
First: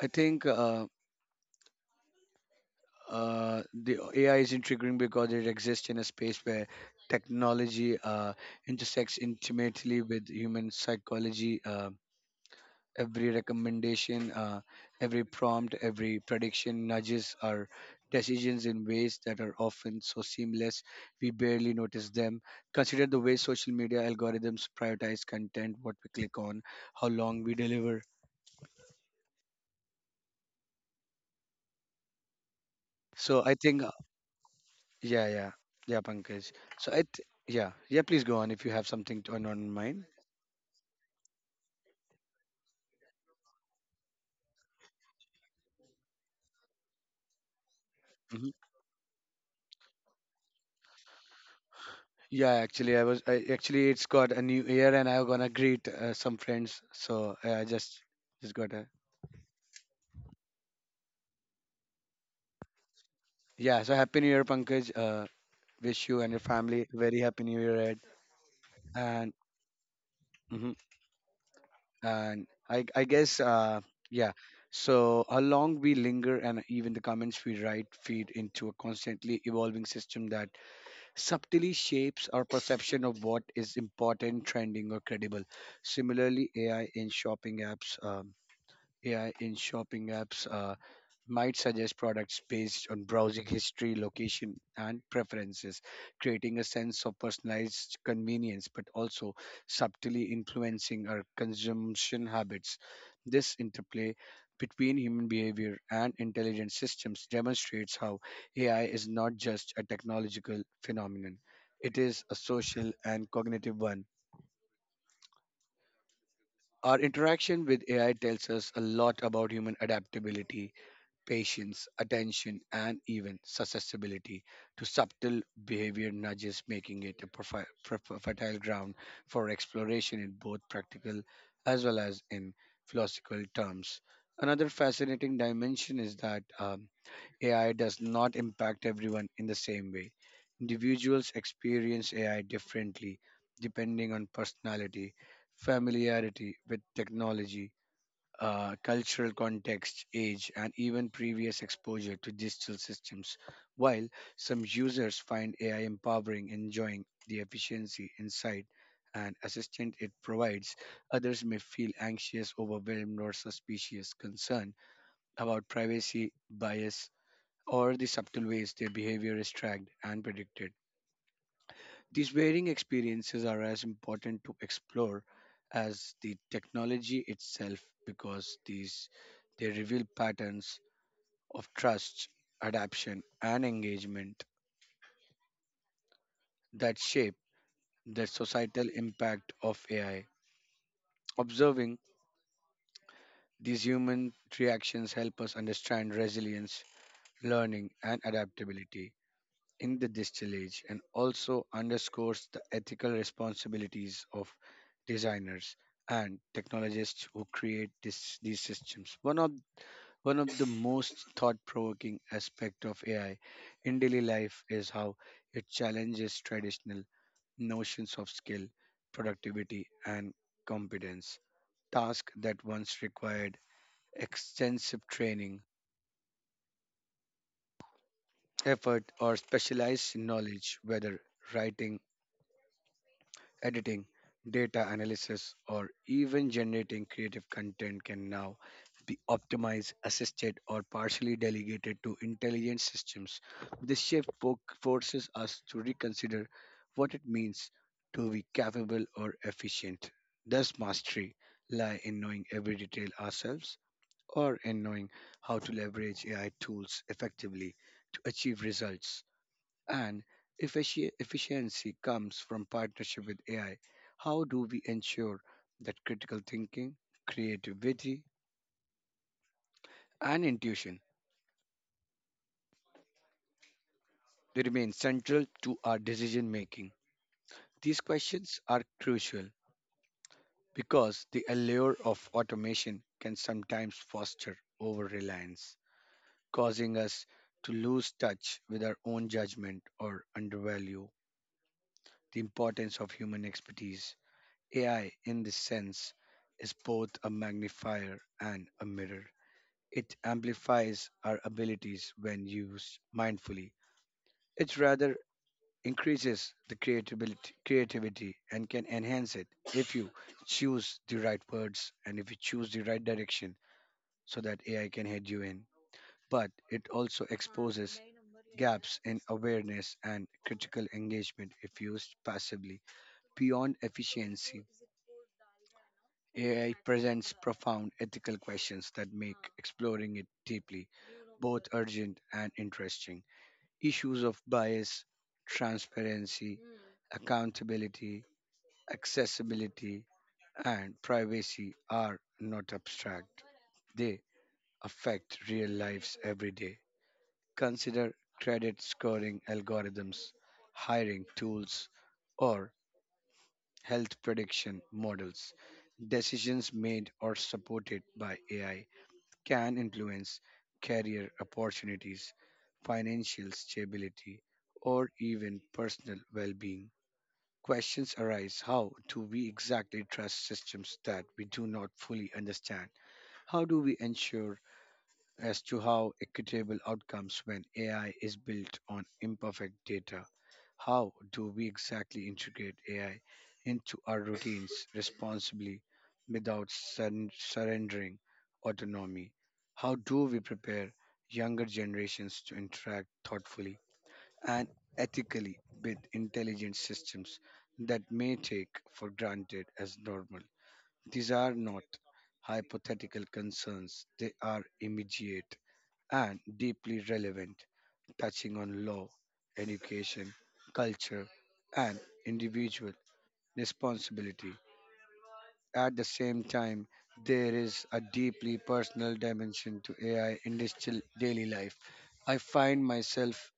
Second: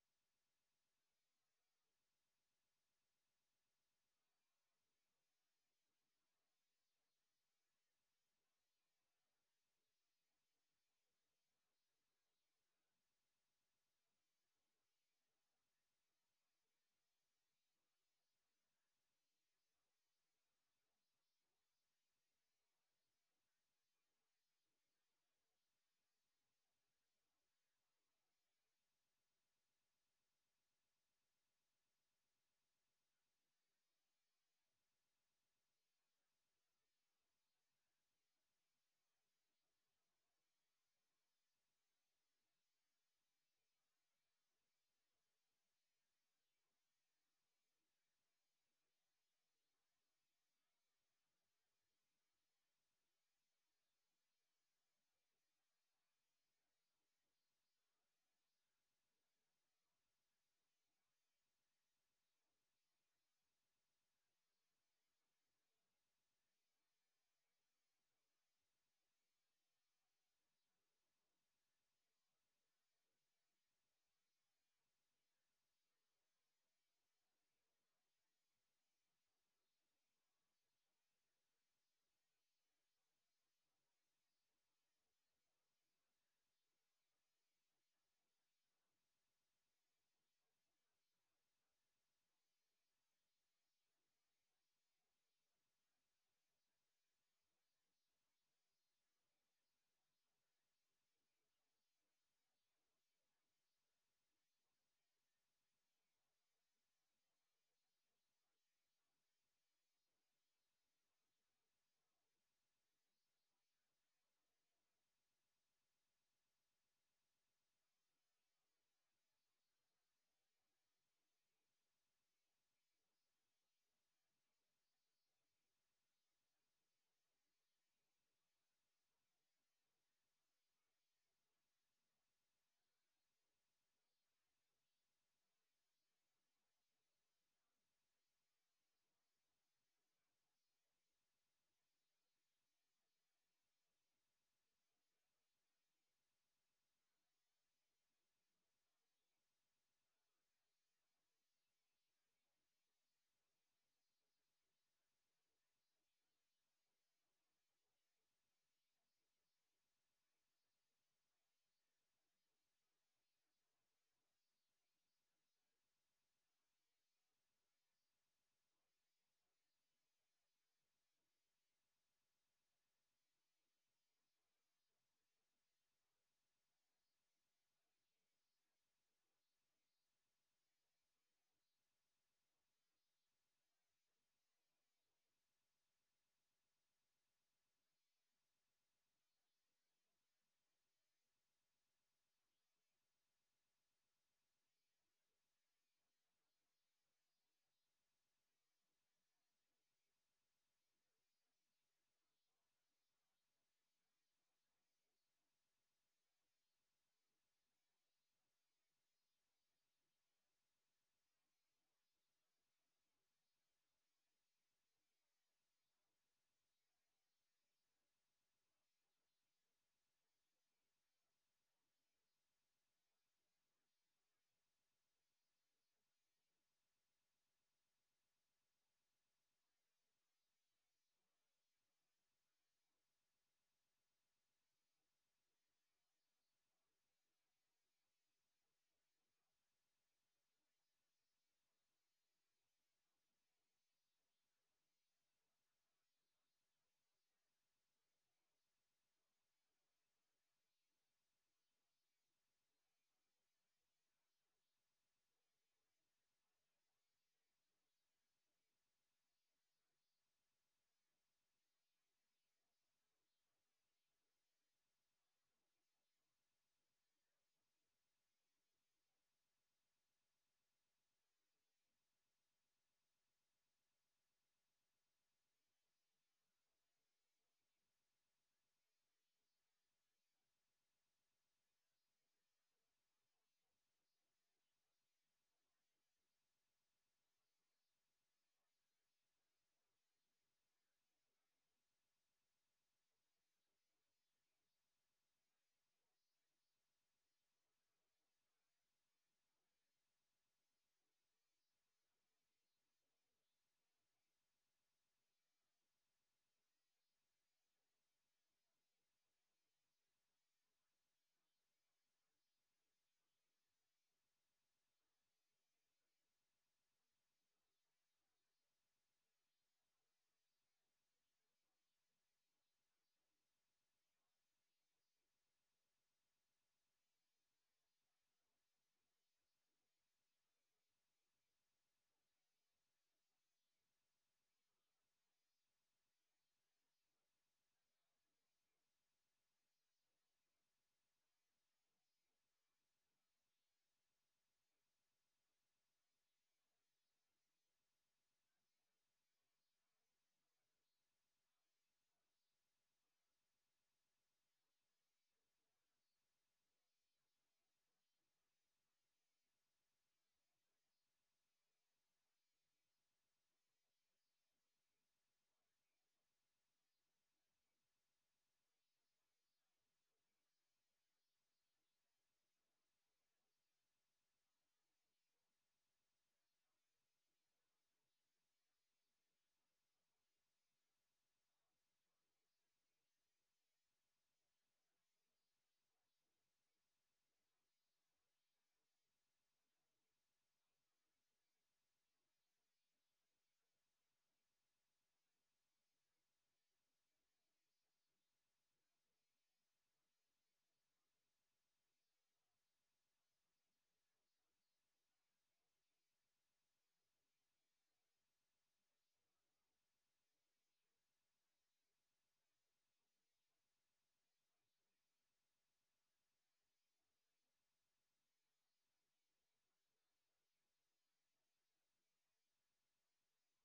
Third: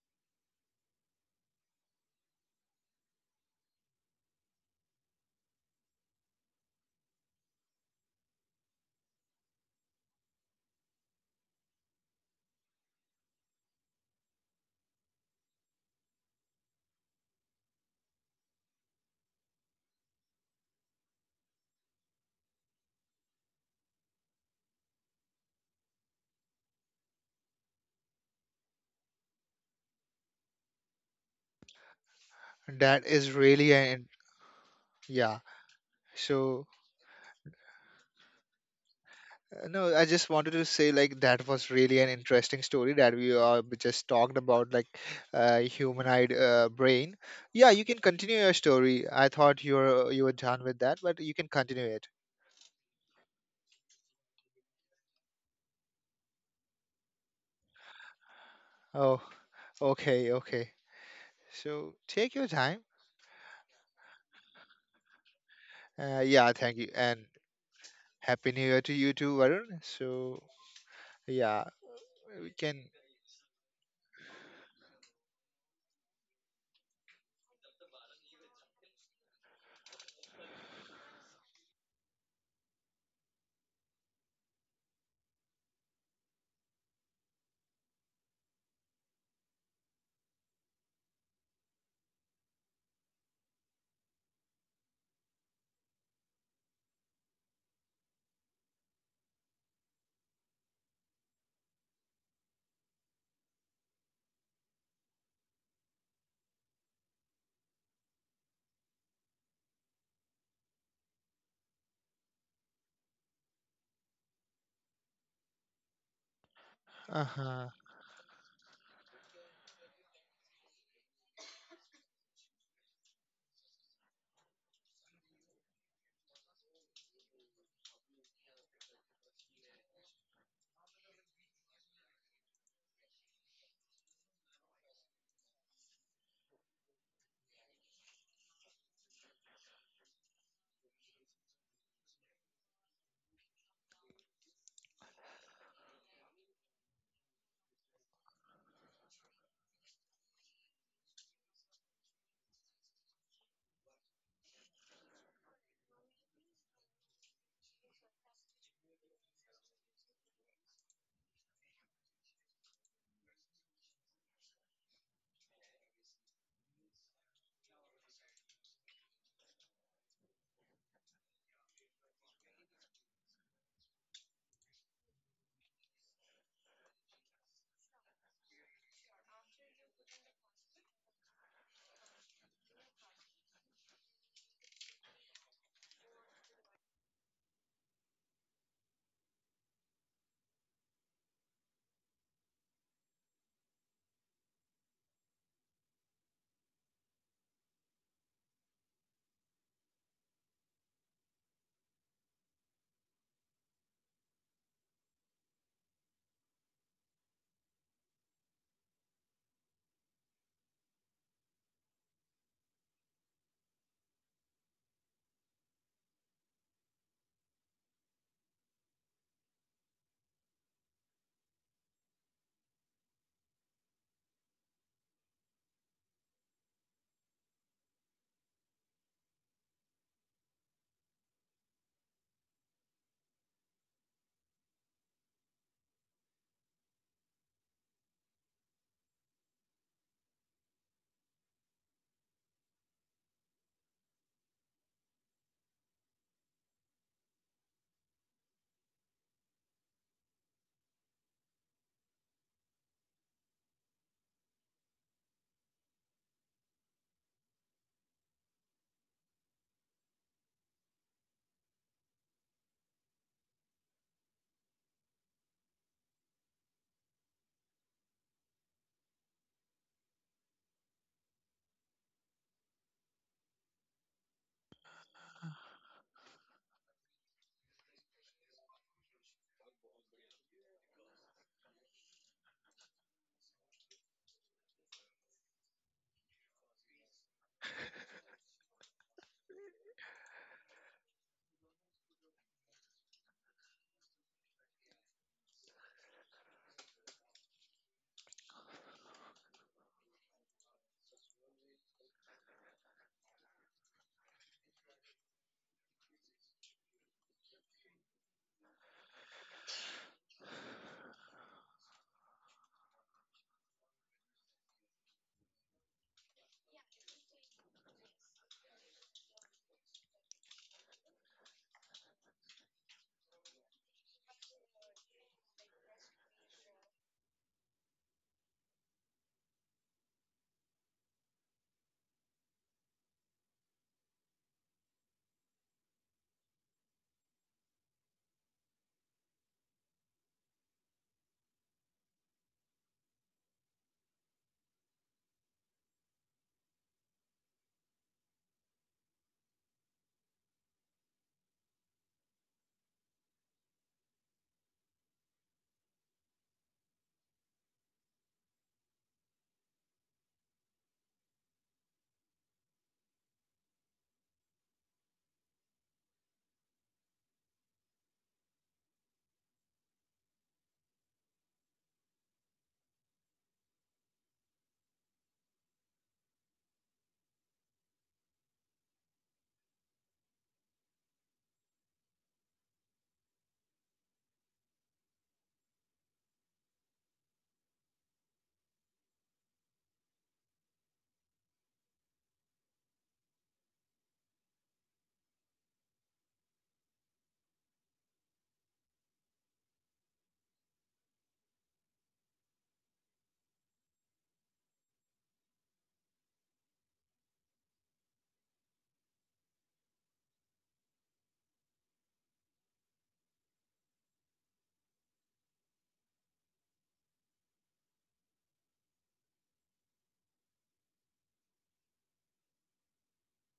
I think the AI is intriguing because it exists in a space where technology intersects intimately with human psychology. Every recommendation, every prompt, every prediction nudges our decisions in ways that are often so seamless we barely notice them. Consider the way social media algorithms prioritize content, what we click on, how long we deliver.
That is
So I
really
think
an
yeah,
yeah.
yeah, Pankaj.
So
So yeah, yeah. Please go on if you have something to, on
No,
mind.
I just wanted to say like that was really an interesting story that we just talked about, like humanoid brain. Yeah, you can continue
Hmm.
your story. I thought you were done with that, but you can continue it.
Yeah, actually, actually it's got a new year and I'm gonna greet some friends. So I just got a
Oh, okay, okay. So take your time.
yeah. So happy new year, Pankaj. Wish you and your
Yeah, thank
family
you,
a very
and
happy new year ahead.
happy New Year to you
And
too, Varun. So
hmm,
yeah,
and
we
I
can.
I guess uh yeah. So how long we linger and even the comments we write feed into a constantly evolving system that subtly shapes our perception of what is important, trending, or credible. Similarly, AI in shopping apps might suggest products based on browsing history, location, and preferences, creating a sense of personalized convenience, but also subtly influencing our consumption habits. This interplay between human behavior and intelligent systems demonstrates how AI is not just a technological phenomenon, it is a social and cognitive one. Our
Uh
interaction
huh.
with AI tells us a lot about human adaptability, patience, attention, and even susceptibility to subtle behavior nudges, making it a fertile ground for exploration in both practical as well as in philosophical terms. Another fascinating dimension is that AI does not impact everyone in the same way. Individuals experience AI differently depending on personality, familiarity with technology, cultural context, age, and even previous exposure to digital systems, while some users find AI empowering, enjoying the efficiency, insight, and assistance it provides, others may feel anxious, overwhelmed, or suspicious, concerned about privacy, bias, or the subtle ways their behavior is tracked and predicted. These varying experiences are as important to explore as the technology itself because these they reveal patterns of trust, adaptation and engagement that shape the societal impact of AI. Observing these human reactions help us understand resilience, learning and adaptability in the distillage and also underscores the ethical responsibilities of designers and technologists who create these systems. One of the most thought-provoking aspect of AI in daily life is how it challenges traditional notions of skill, productivity, and competence. Tasks that once required extensive training, effort, or specialized knowledge, whether writing, editing, data analysis, or even generating creative content can now be optimized, assisted, or partially delegated to intelligent systems. This shift forces us to reconsider what it means to be capable or efficient. Does mastery lie in knowing every detail ourselves or in knowing how to leverage AI tools effectively to achieve results? And efficiency comes from partnership with AI. How do we ensure that critical thinking, creativity, and intuition they remain central to our decision making? These questions are crucial because the allure of automation can sometimes foster over reliance, causing us to lose touch with our own judgment or undervalue the importance of human expertise. AI, in this sense, is both a magnifier and a mirror. It amplifies our abilities when used mindfully. It rather increases the creativity and can enhance it if you choose the right words and if you choose the right direction so that AI can head you in. But it also exposes gaps in awareness and critical engagement if used passively. Beyond efficiency, AI presents profound ethical questions that make exploring it deeply both urgent and interesting. Issues of bias, transparency, accountability, accessibility, and privacy are not abstract. They affect real lives every day. Consider credit scoring algorithms, hiring tools, or health prediction models, decisions made or supported by AI can influence career opportunities, financial stability, or even personal well being. Questions arise: how do we exactly trust systems that we do not fully understand? How do we ensure as to how equitable outcomes when AI is built on imperfect data? How do we exactly integrate AI into our routines responsibly without surrendering autonomy? How do we prepare younger generations to interact thoughtfully and ethically with intelligent systems that may take for granted as normal? These are not hypothetical concerns, they are immediate and deeply relevant, touching on law, education, culture, and individual responsibility. At the same time, there is a deeply personal dimension to AI in digital daily life. I find myself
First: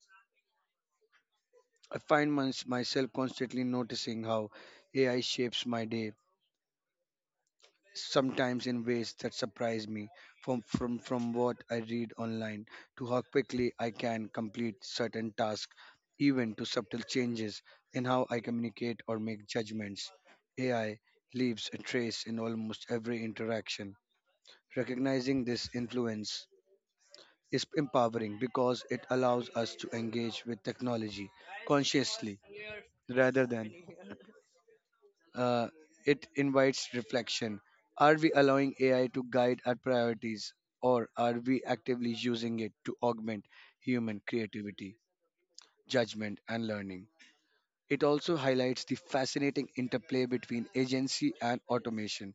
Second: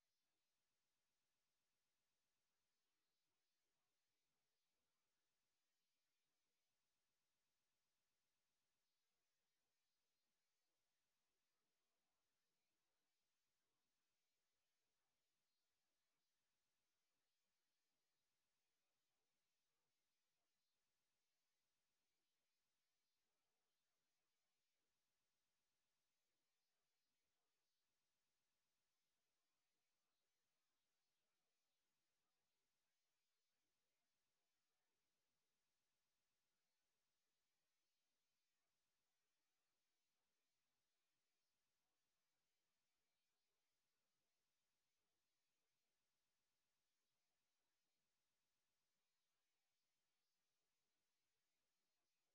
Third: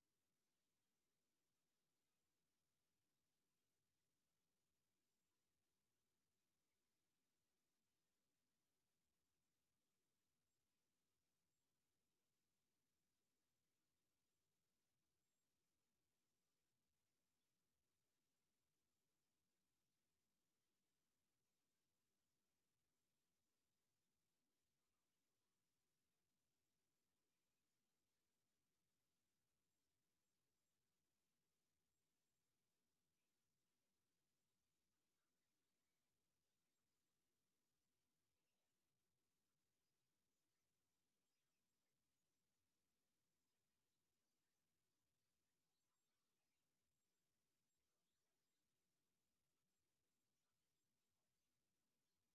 I find myself constantly noticing how AI shapes my day, sometimes in ways that surprise me, from what I read online to how quickly I can complete certain tasks, even to subtle changes in how I communicate or make judgments. AI leaves a trace in almost every interaction. Recognizing this influence is empowering because it allows us to engage with technology consciously rather than Uh, it invites reflection. Are we allowing AI to guide our priorities, or are we actively using it to augment human creativity, judgment, and learning? It also highlights the fascinating interplay between agency and automation.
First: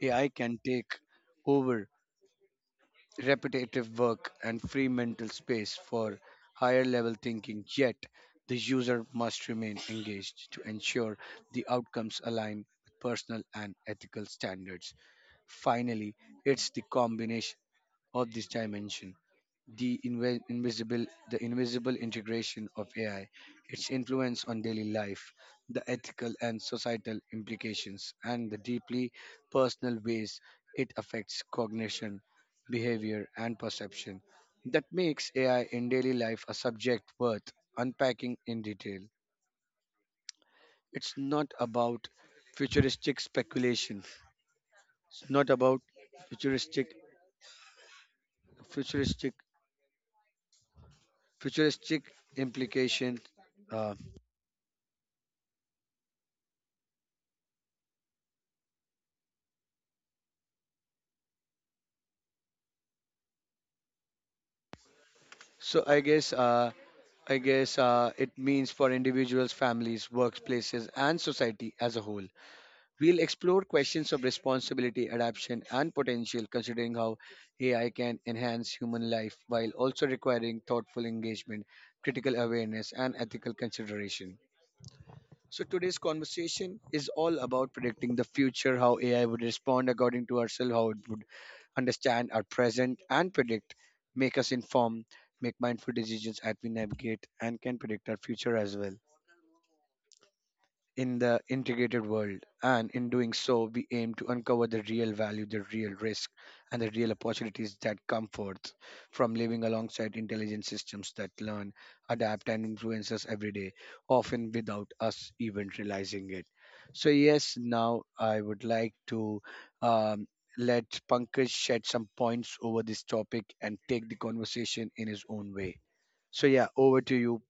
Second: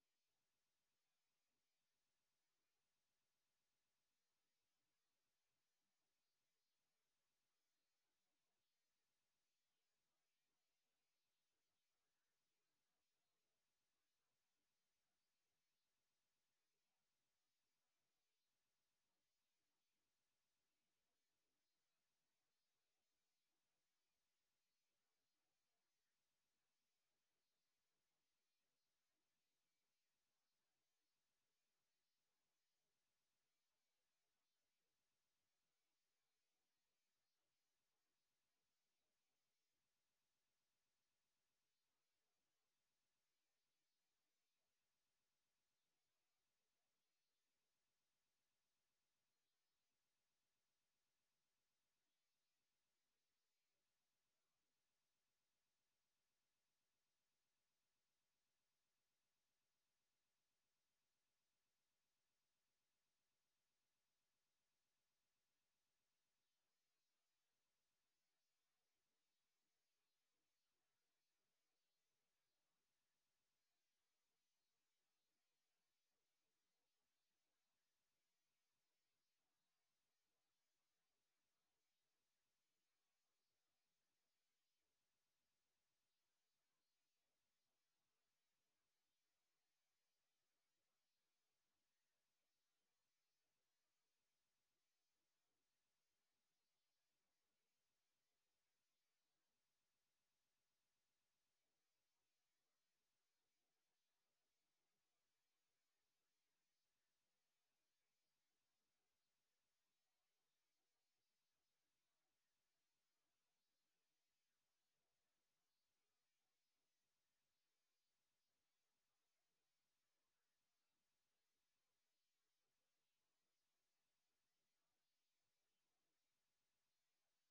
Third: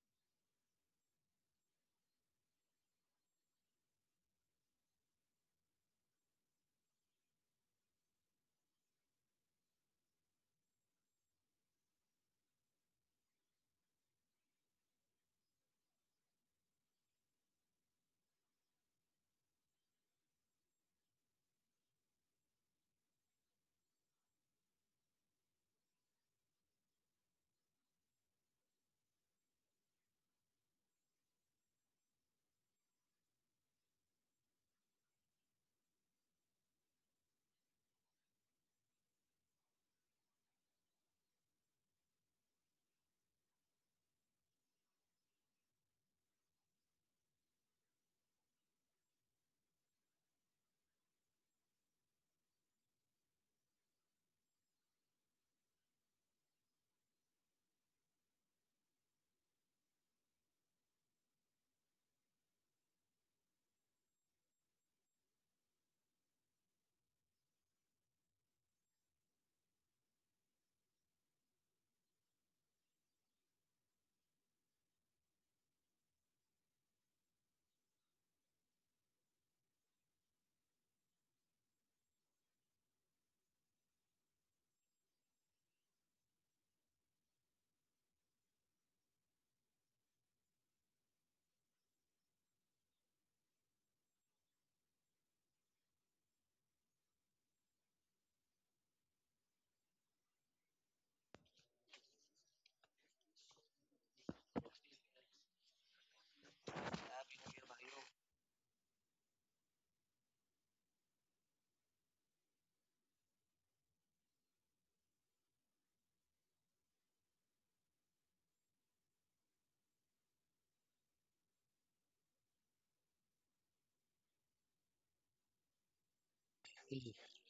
AI can take over repetitive work and free mental space for higher level thinking, yet the user must remain engaged to ensure the outcomes align with personal and ethical standards. Finally, it's the combination of this dimension, the invisible integration of AI, its influence on daily life, the ethical and societal implications, and the deeply personal ways it affects cognition, behavior, and perception. That makes AI in daily life a subject worth unpacking in detail. It's not about futuristic speculation. It's not about futuristic futuristic futuristic implication. Uh, so I guess uh, I guess it means for individuals, families, workplaces, and society as a whole. We'll explore questions of responsibility, adaptation, and potential, considering how AI can enhance human life while also requiring thoughtful engagement, critical awareness, and ethical consideration. So today's conversation is all about predicting the future, how AI would respond according to ourselves, how it would understand our present and predict, make us inform, make mindful decisions as we navigate and can predict our future as well in the integrated world. And in doing so, we aim to uncover the real value, the real risk, and the real opportunities that come forth from living alongside intelligent systems that learn, adapt, and influence us every day, often without us even realizing it. So, yes, now I would like to. Um, Let Pankaj shed some points over this topic and take the conversation in his own way. So, yeah, over to you,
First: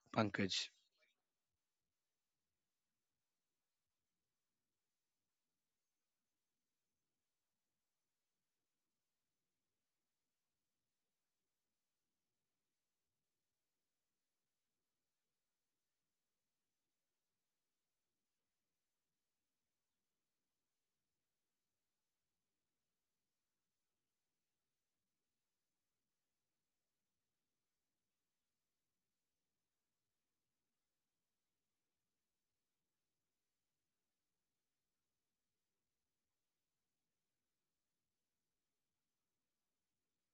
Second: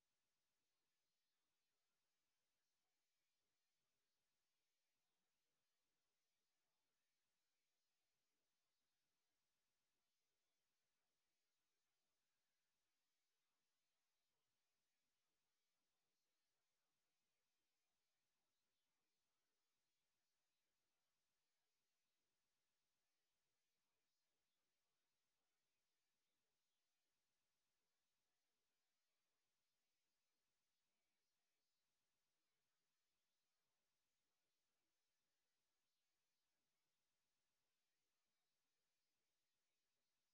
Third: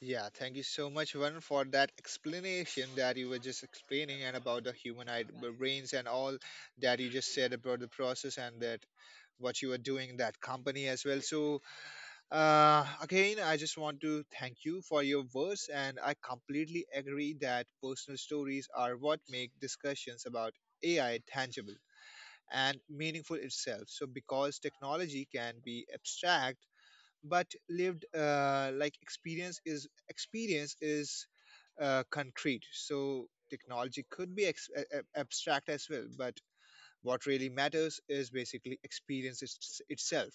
Yeah, thank
Pankaj.
you so much, Varun, for that explanation that you were just explaining and about the human brains and all that you just said about the process and that what you were doing in that company as well. So, again, I just want to thank you for your words, and I completely agree that personal stories are what make discussions about AI tangible and meaningful itself. So, because technology can be abstract, but lived experience is concrete, so technology could be abstract as well, but what really matters is basically itself.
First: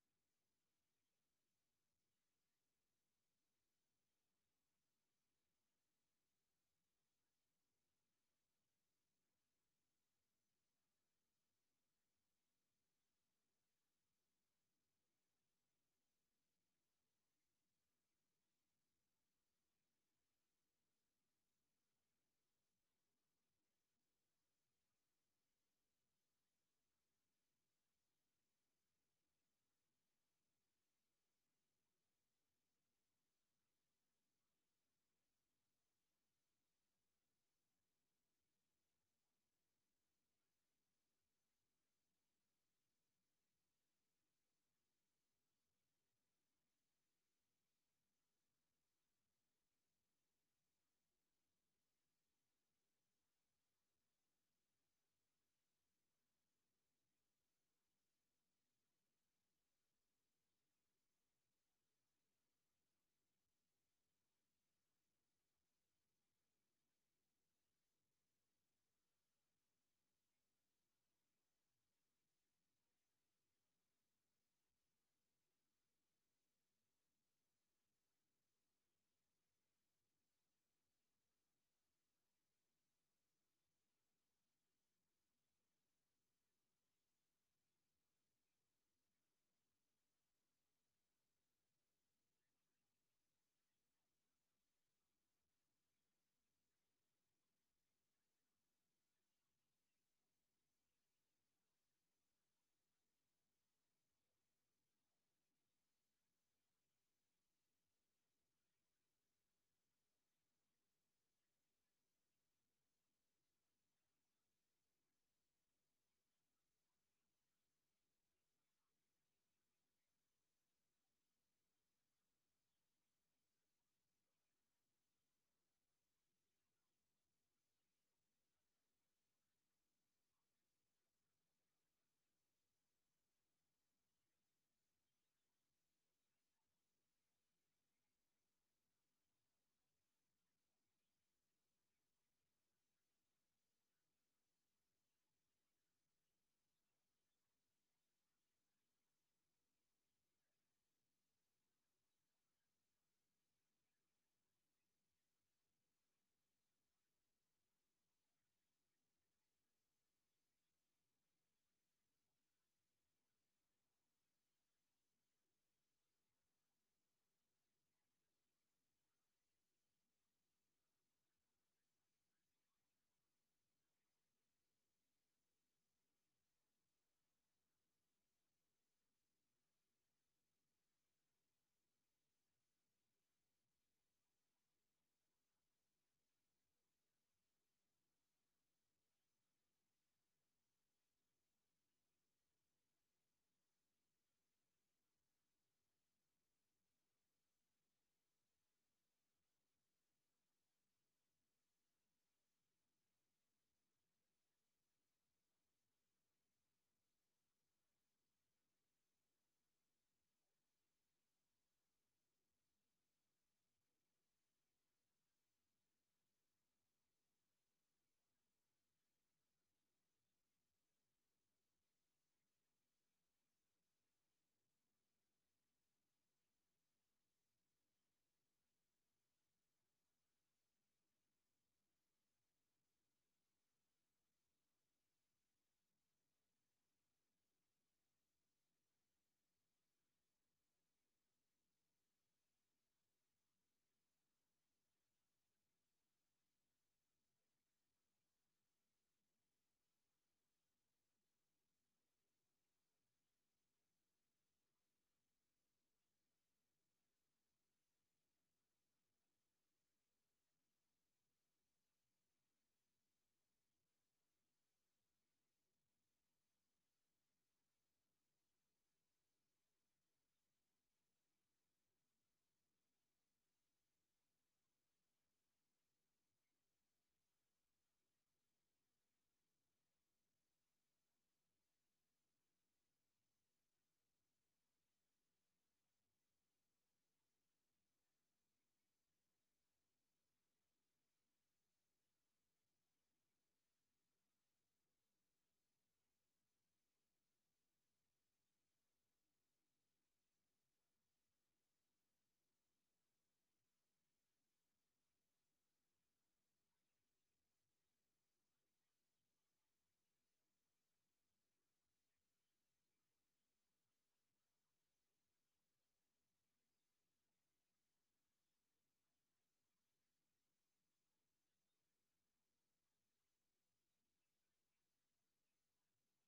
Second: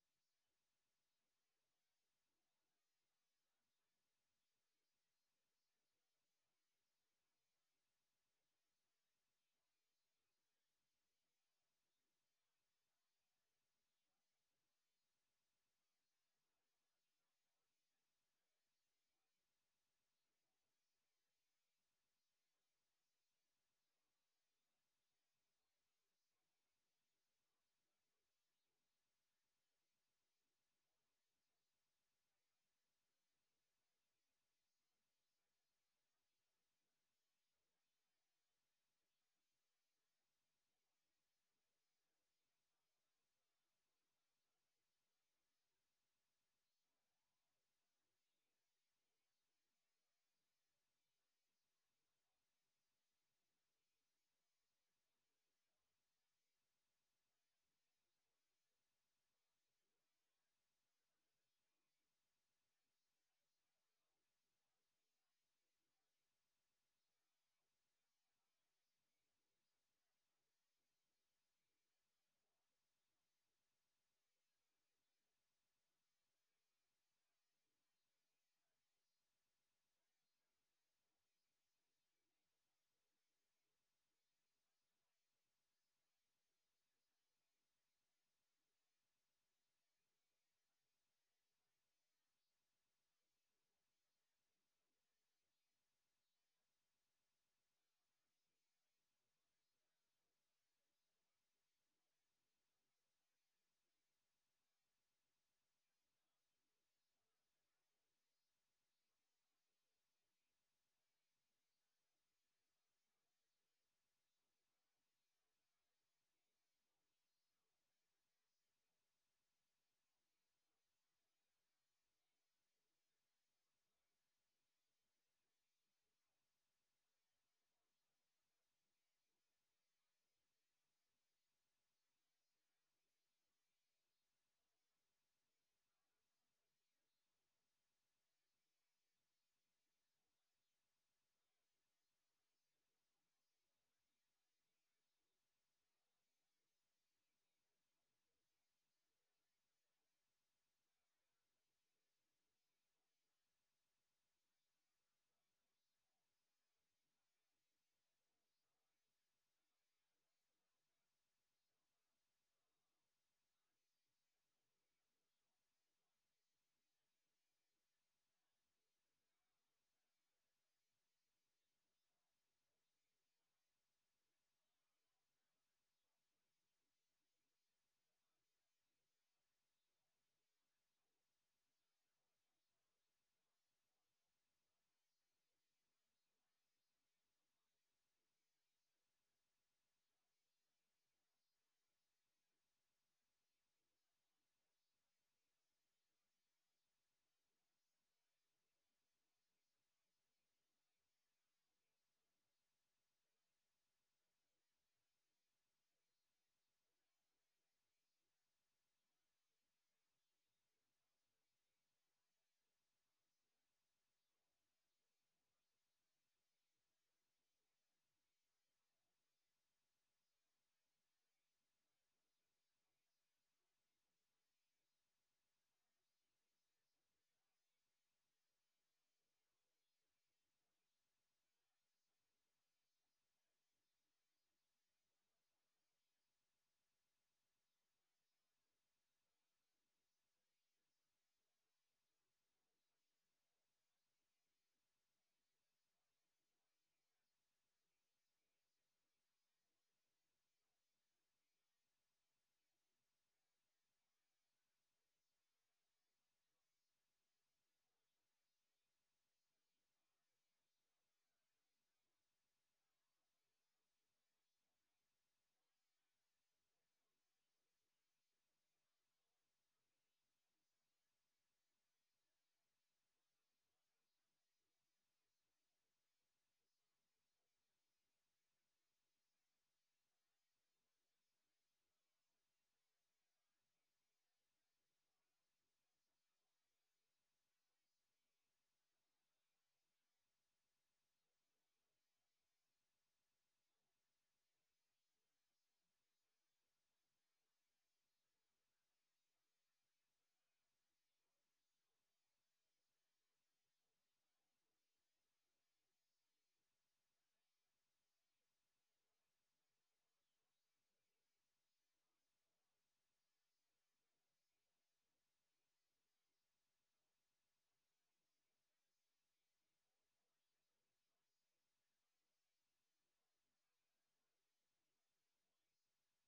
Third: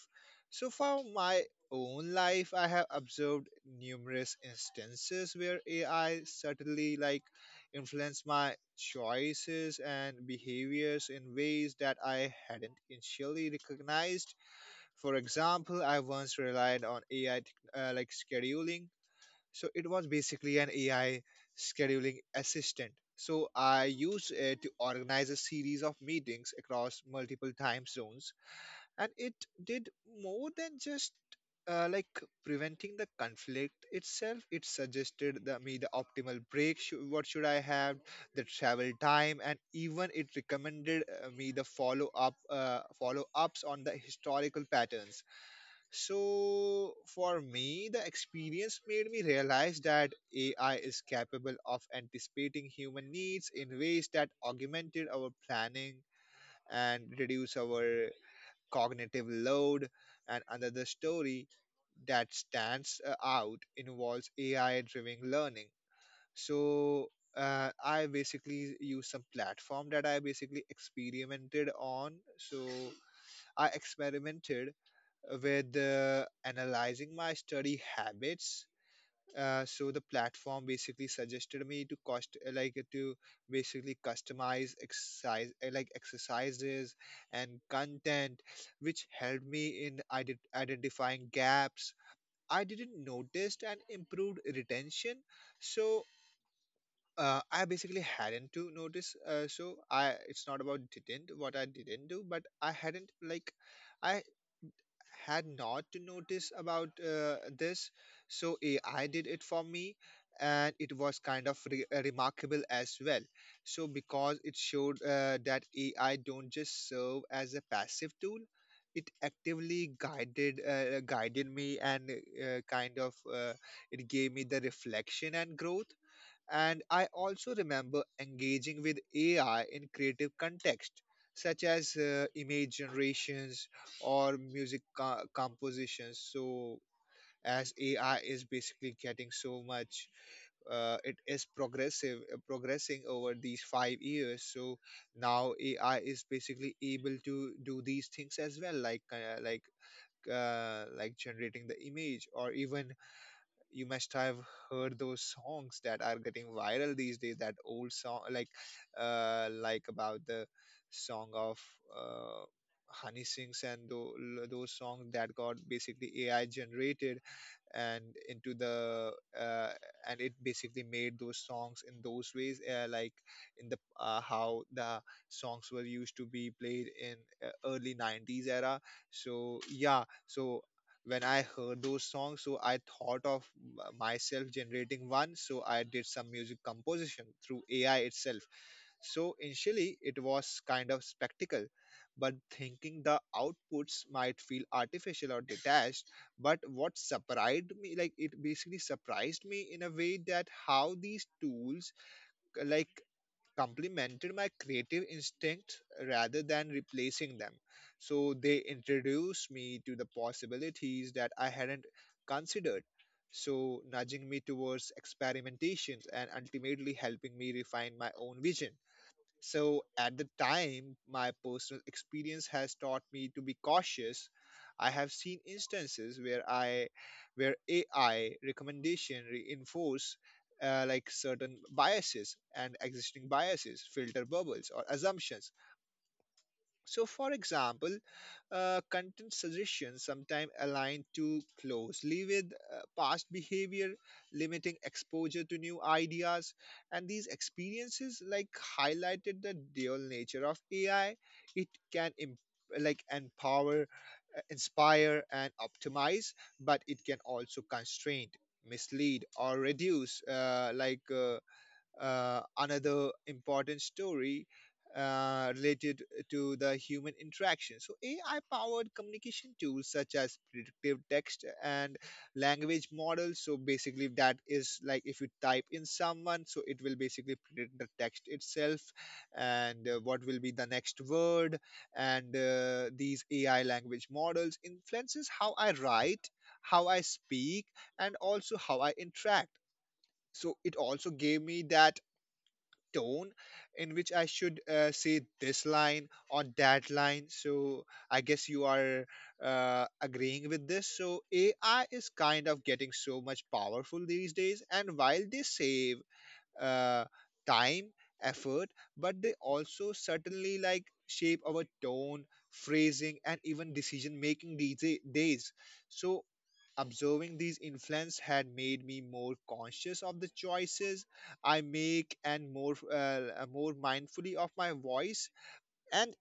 So for my own life, I have observed numerous instances where AI certainly influenced my choices and behaviors in ways that I hadn't initially recognized. For example, I once relied on AI scheduling. So it was basically an AI scheduling assistant. So I used it to organize a series of meetings across multiple time zones, and it did more than just uh, like preventing the conflict itself. It suggested the, me the optimal break, what should I have, the travel time, and even it recommended me the follow ups on the historical patterns. So, for me, the experience made me realize that AI is capable of anticipating human needs in ways that augmented our planning and reduce our cognitive load. And another story that stands out involves AI driven learning. So, I basically use some platform that I basically experimented on. So, I experimented with analyzing my study habits. So the platform basically suggested me to cost like to basically customize exercises and content, which helped me in identifying gaps I didn't notice and improved retention, so I basically hadn't to notice. So I it's not about didn't what I didn't do, but I hadn't like I had not to notice about this. So AI did it for me, and it was kind of remarkable as well, so because it showed that AI don't just serve as a passive tool. It actively guided me and uh, kind of uh, it gave me the reflection and growth. And I also remember engaging with AI in creative context, such as image generations or compositions. So as AI is basically getting so much, it is progressing over these five years. So now AI is basically able to do these things as well, like like generating the image. Or even you must have heard those songs that are getting viral these days, that old song like about the song of uh Honey sings and those songs that got basically AI generated and into the uh, and it basically made those songs in those ways, like in the how the songs were used to be played in early nineties era. So yeah, so when I heard those songs, so I thought of myself generating one. So I did some music composition through AI itself. So initially, it was kind of spectacle, but thinking the outputs might feel artificial or detached. But what surprised me, like it basically surprised me in a way that how these tools like complemented my creative instincts rather than replacing them. So they introduced me to the possibilities that I hadn't considered. So nudging me towards experimentations and ultimately helping me refine my own vision. So at the time, my personal experience has taught me to be cautious. I have seen instances where AI recommendation reinforce like certain biases and existing biases, filter bubbles or assumptions. So for example, content suggestions sometimes align too closely with past behavior, limiting exposure to new ideas. And these experiences like highlighted the dual nature of AI. It can like empower, inspire, and optimize, but it can also constrain, mislead, or reduce, another important story related to the human interaction. So AI powered communication tools such as predictive text and language models. So basically, that is like if you type in someone, so it will basically predict the text itself, and what will be the next word. And these AI language models influences how I write, how I speak, and also how I interact. So it also gave me that tone in which I should say this line or that line. So I guess you are agreeing with this. So AI is kind of getting so much powerful these days, and while they save uh, time, effort, but they also certainly like shape our tone, phrasing, and even decision making these days. So observing these influence had made me more conscious of the choices I make, and more mindfully of my voice. And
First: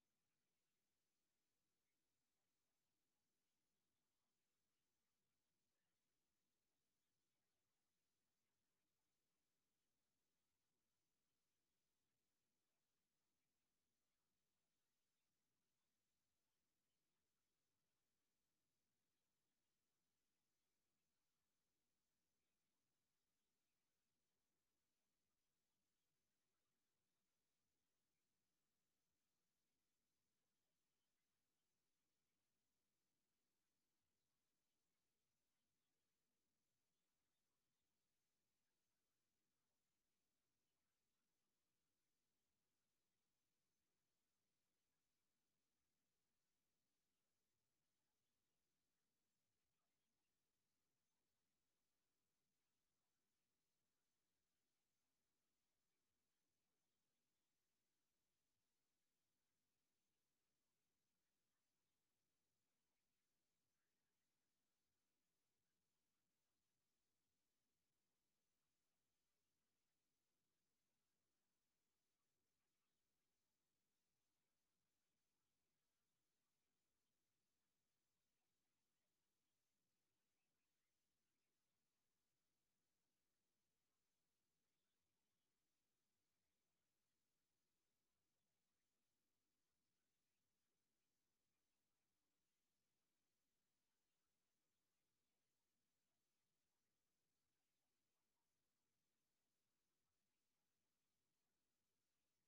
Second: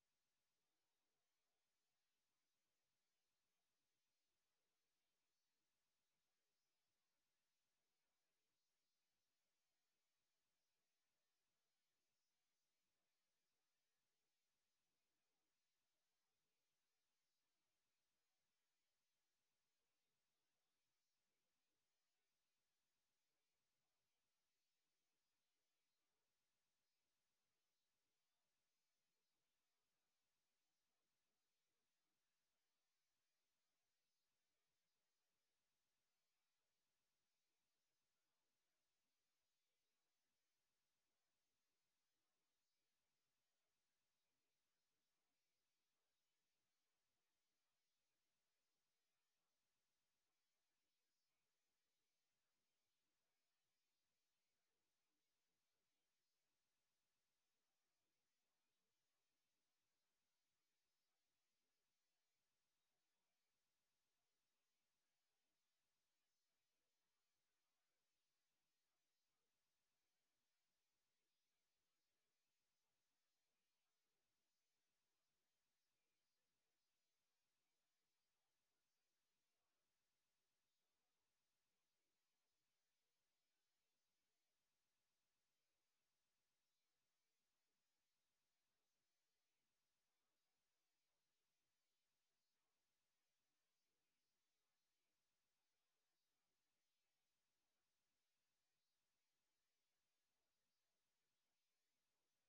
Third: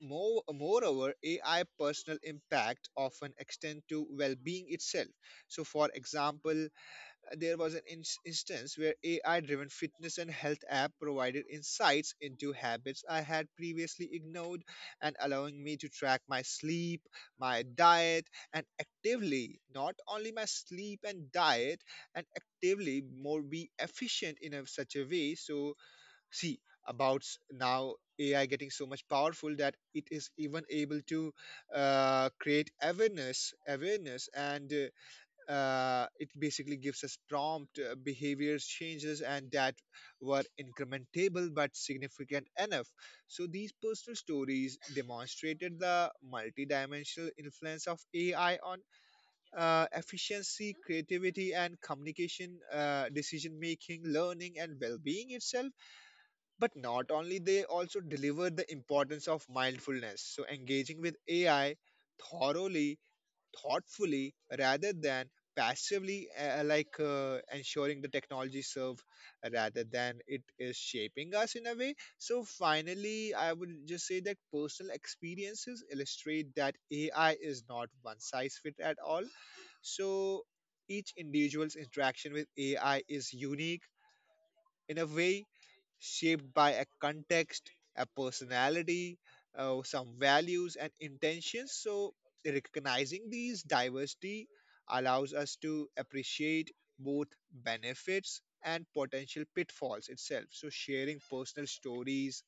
moreover, AI personal impact often extend to well-being itself. So for example, there was an instance where AI driven fitness and health app provided insights into habits I had previously ignored, and allowing me to track my sleep, my diet, and actively, not only my sleep and diet, and actively more be efficient in a, such a way. So, see, about now AI getting so much powerful that it is even able to create awareness, and it basically gives us prompt behavior changes, and that were incrementable but significant enough. So these personal stories demonstrated the multidimensional influence of AI on efficiency, creativity, and communication, decision making, learning, and well being itself. But not only, they also deliver the importance of mindfulness. So engaging with AI thoroughly thoughtfully rather than passively, ensuring the technology serve rather than it is shaping us in a way. So finally, I would just say that personal experiences illustrate that AI is not one size fit at all. So each individual's interaction with AI is unique, in a way shaped by a context, a personality, some values and intentions. So recognizing these diversity allows us to appreciate both benefits and potential pitfalls itself. So sharing personal stories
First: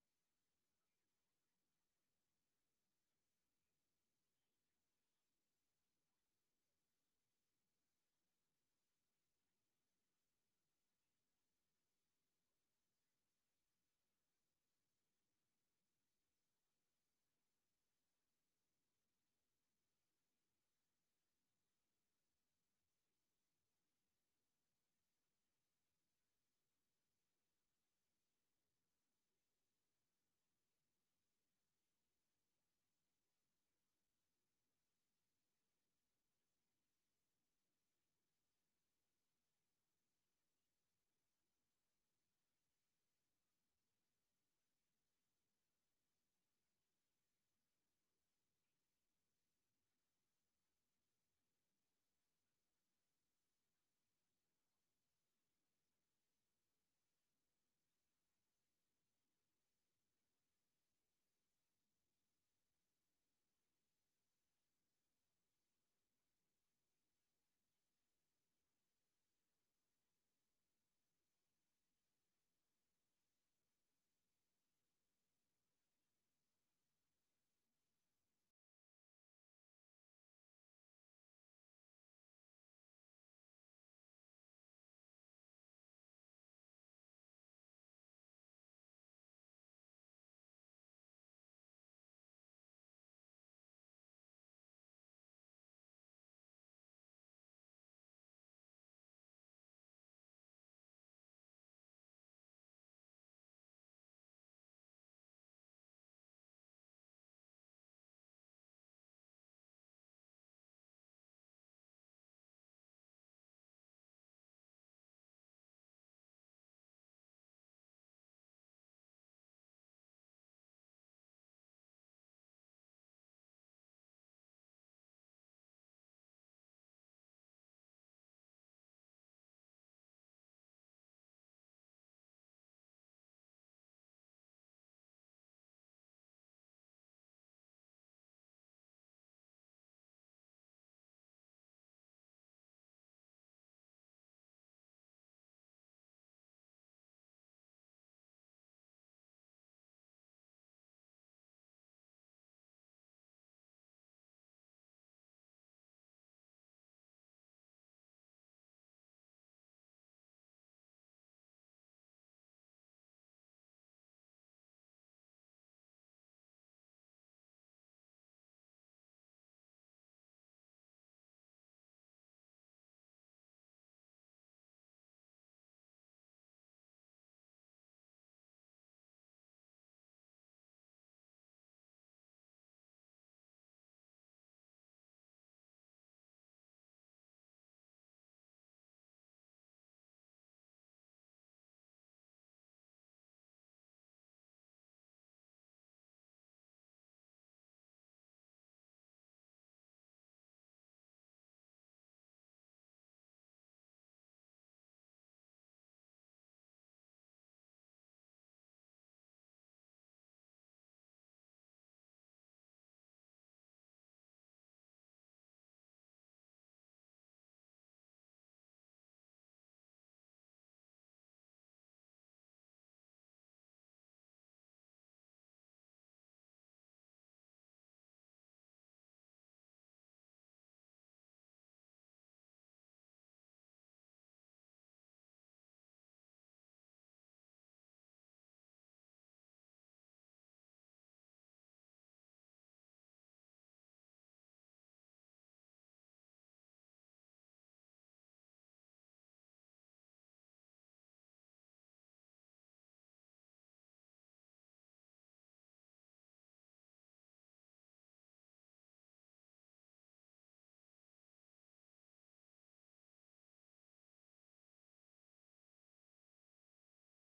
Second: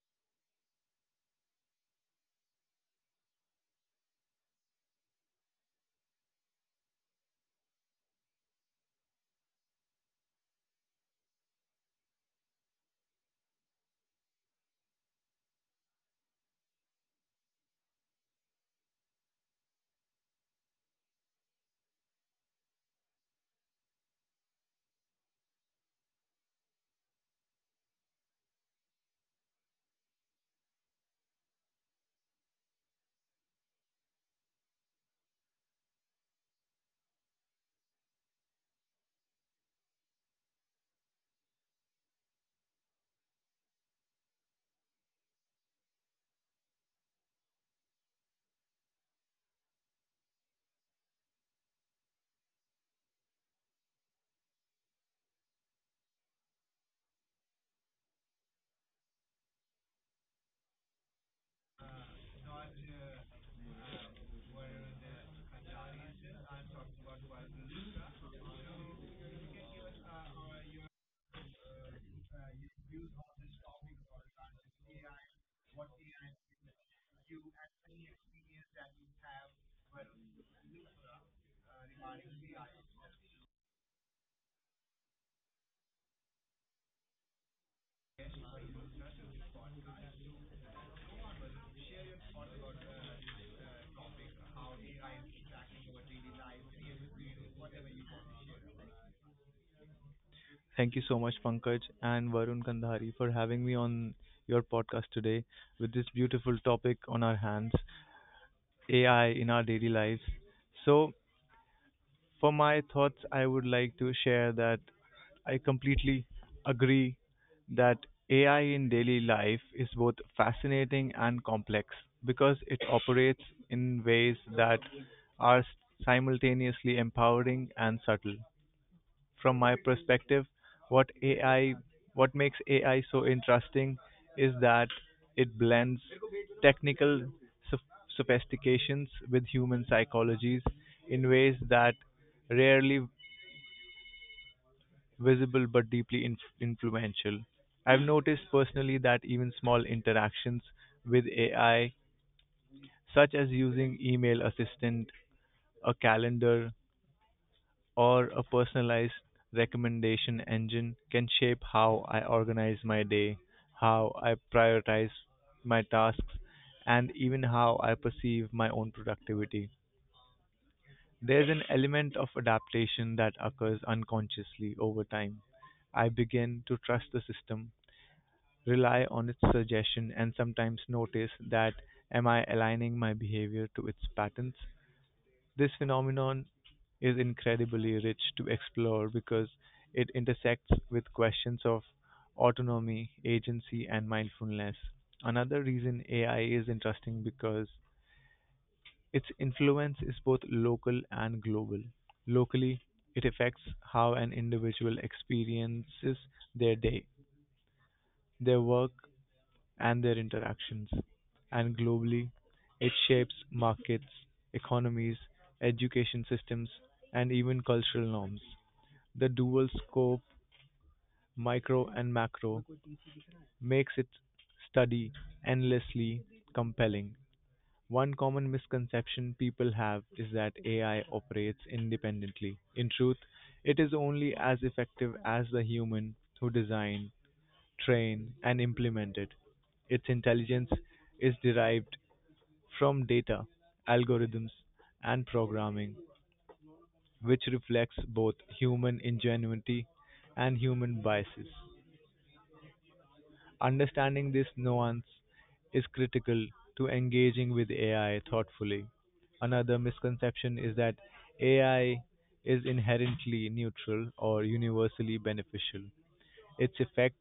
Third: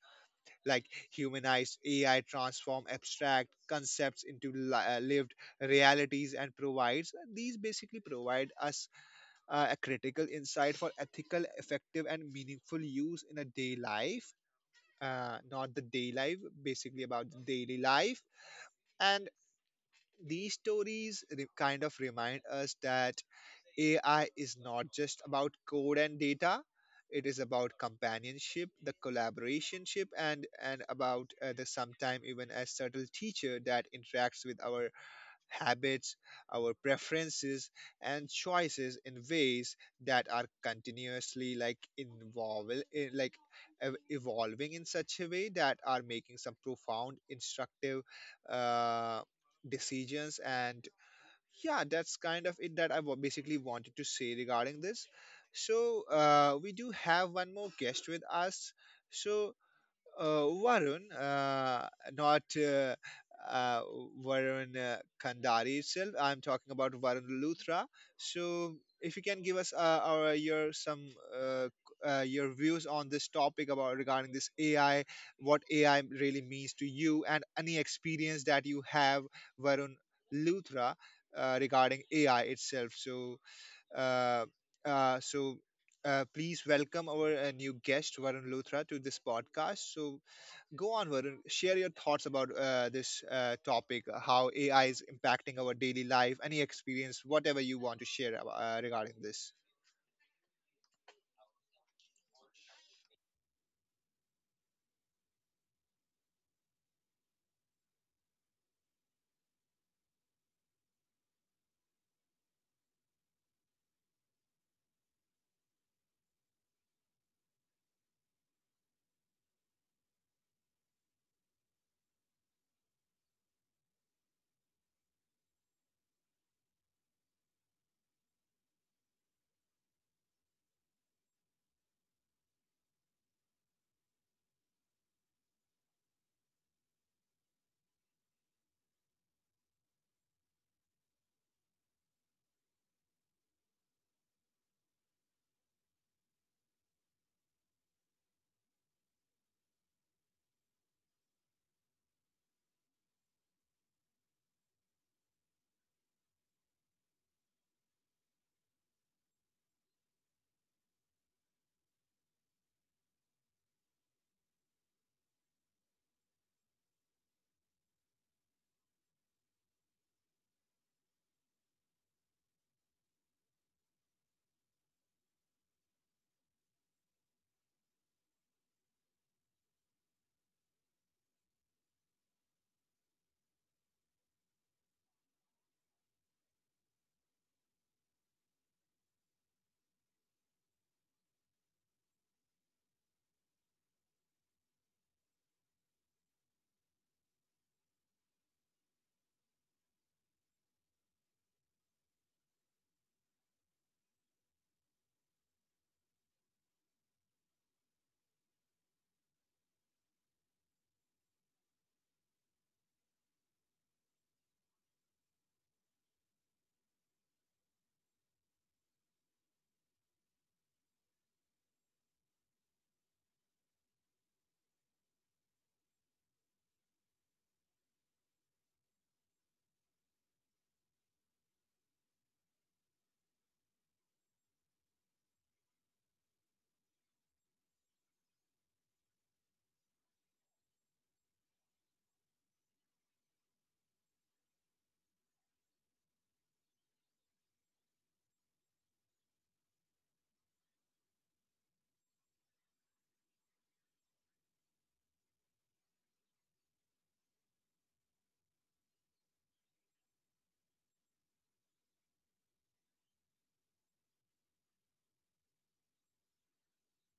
like humanized AI transform abstract concepts into lived realities, and provides these basically provide us a critical insight for ethical, effective, and meaningful use in a day life. Not the day life, basically about the daily life. And these stories kind of remind us that AI is not just about code and data. It is about companionship, the collaborationship, and about the sometime even a subtle teacher that interacts with our habits, our preferences, and choices in ways that are continuously like involve like evolving in such a way that are making some profound instructive uh, decisions. And yeah, that's kind of it that I basically wanted to say regarding this. So we do have one more guest with us. So Varun, not uh, Varun Kandari itself. I'm talking about Varun Luthra. So if you can give us our your some your views on this topic about regarding this AI, what AI really means to you, and any experience that you have, Varun Luthra, regarding AI itself. Uh, so please welcome our new guest Varun Luthra to this podcast. So go on, Varun. Share your thoughts about this topic, how AI is impacting our daily life, any experience, whatever you want to share regarding this.
Thank you so much, Pankaj and Varun Kandhari, for having me on your podcast today with this beautiful topic on our hands, AI in our daily lives. So, for my thoughts, I would like to share that I completely agree that AI in daily life is both fascinating and complex because it operates in ways that are simultaneously empowering and subtle. From my perspective, what AI, what makes AI so interesting is that it blends technical sof- sophistications with human psychologies in ways that rarely visible but deeply influential. I've noticed personally that even small interactions with AI, such as using email assistant, a calendar, or a personalized recommendation engine can shape how I organize my day, how I prioritize my tasks, and even how I perceive my own productivity. There's an element of adaptation that occurs unconsciously over time. I begin to trust the system, rely on its suggestion, and sometimes notice that am I aligning my behavior to its patterns? This phenomenon is incredibly rich to explore because it intersects with questions of autonomy, agency, and mindfulness. Another reason AI is interesting because its influence is both local and global. Locally, it affects how an individual experiences their day, their work, and their interactions, and globally, it shapes markets, economies, education systems, and even cultural norms. The dual scope, micro and macro, makes its study endlessly compelling. One common misconception people have is that AI operates independently. In truth, it is only as effective as the human who design, train, and implement it. Its intelligence is derived from data, algorithms, and programming, which reflects both human ingenuity and human biases. Understanding this nuance is critical to engaging with AI thoughtfully. Another misconception is that AI is inherently neutral or universally beneficial. Its effects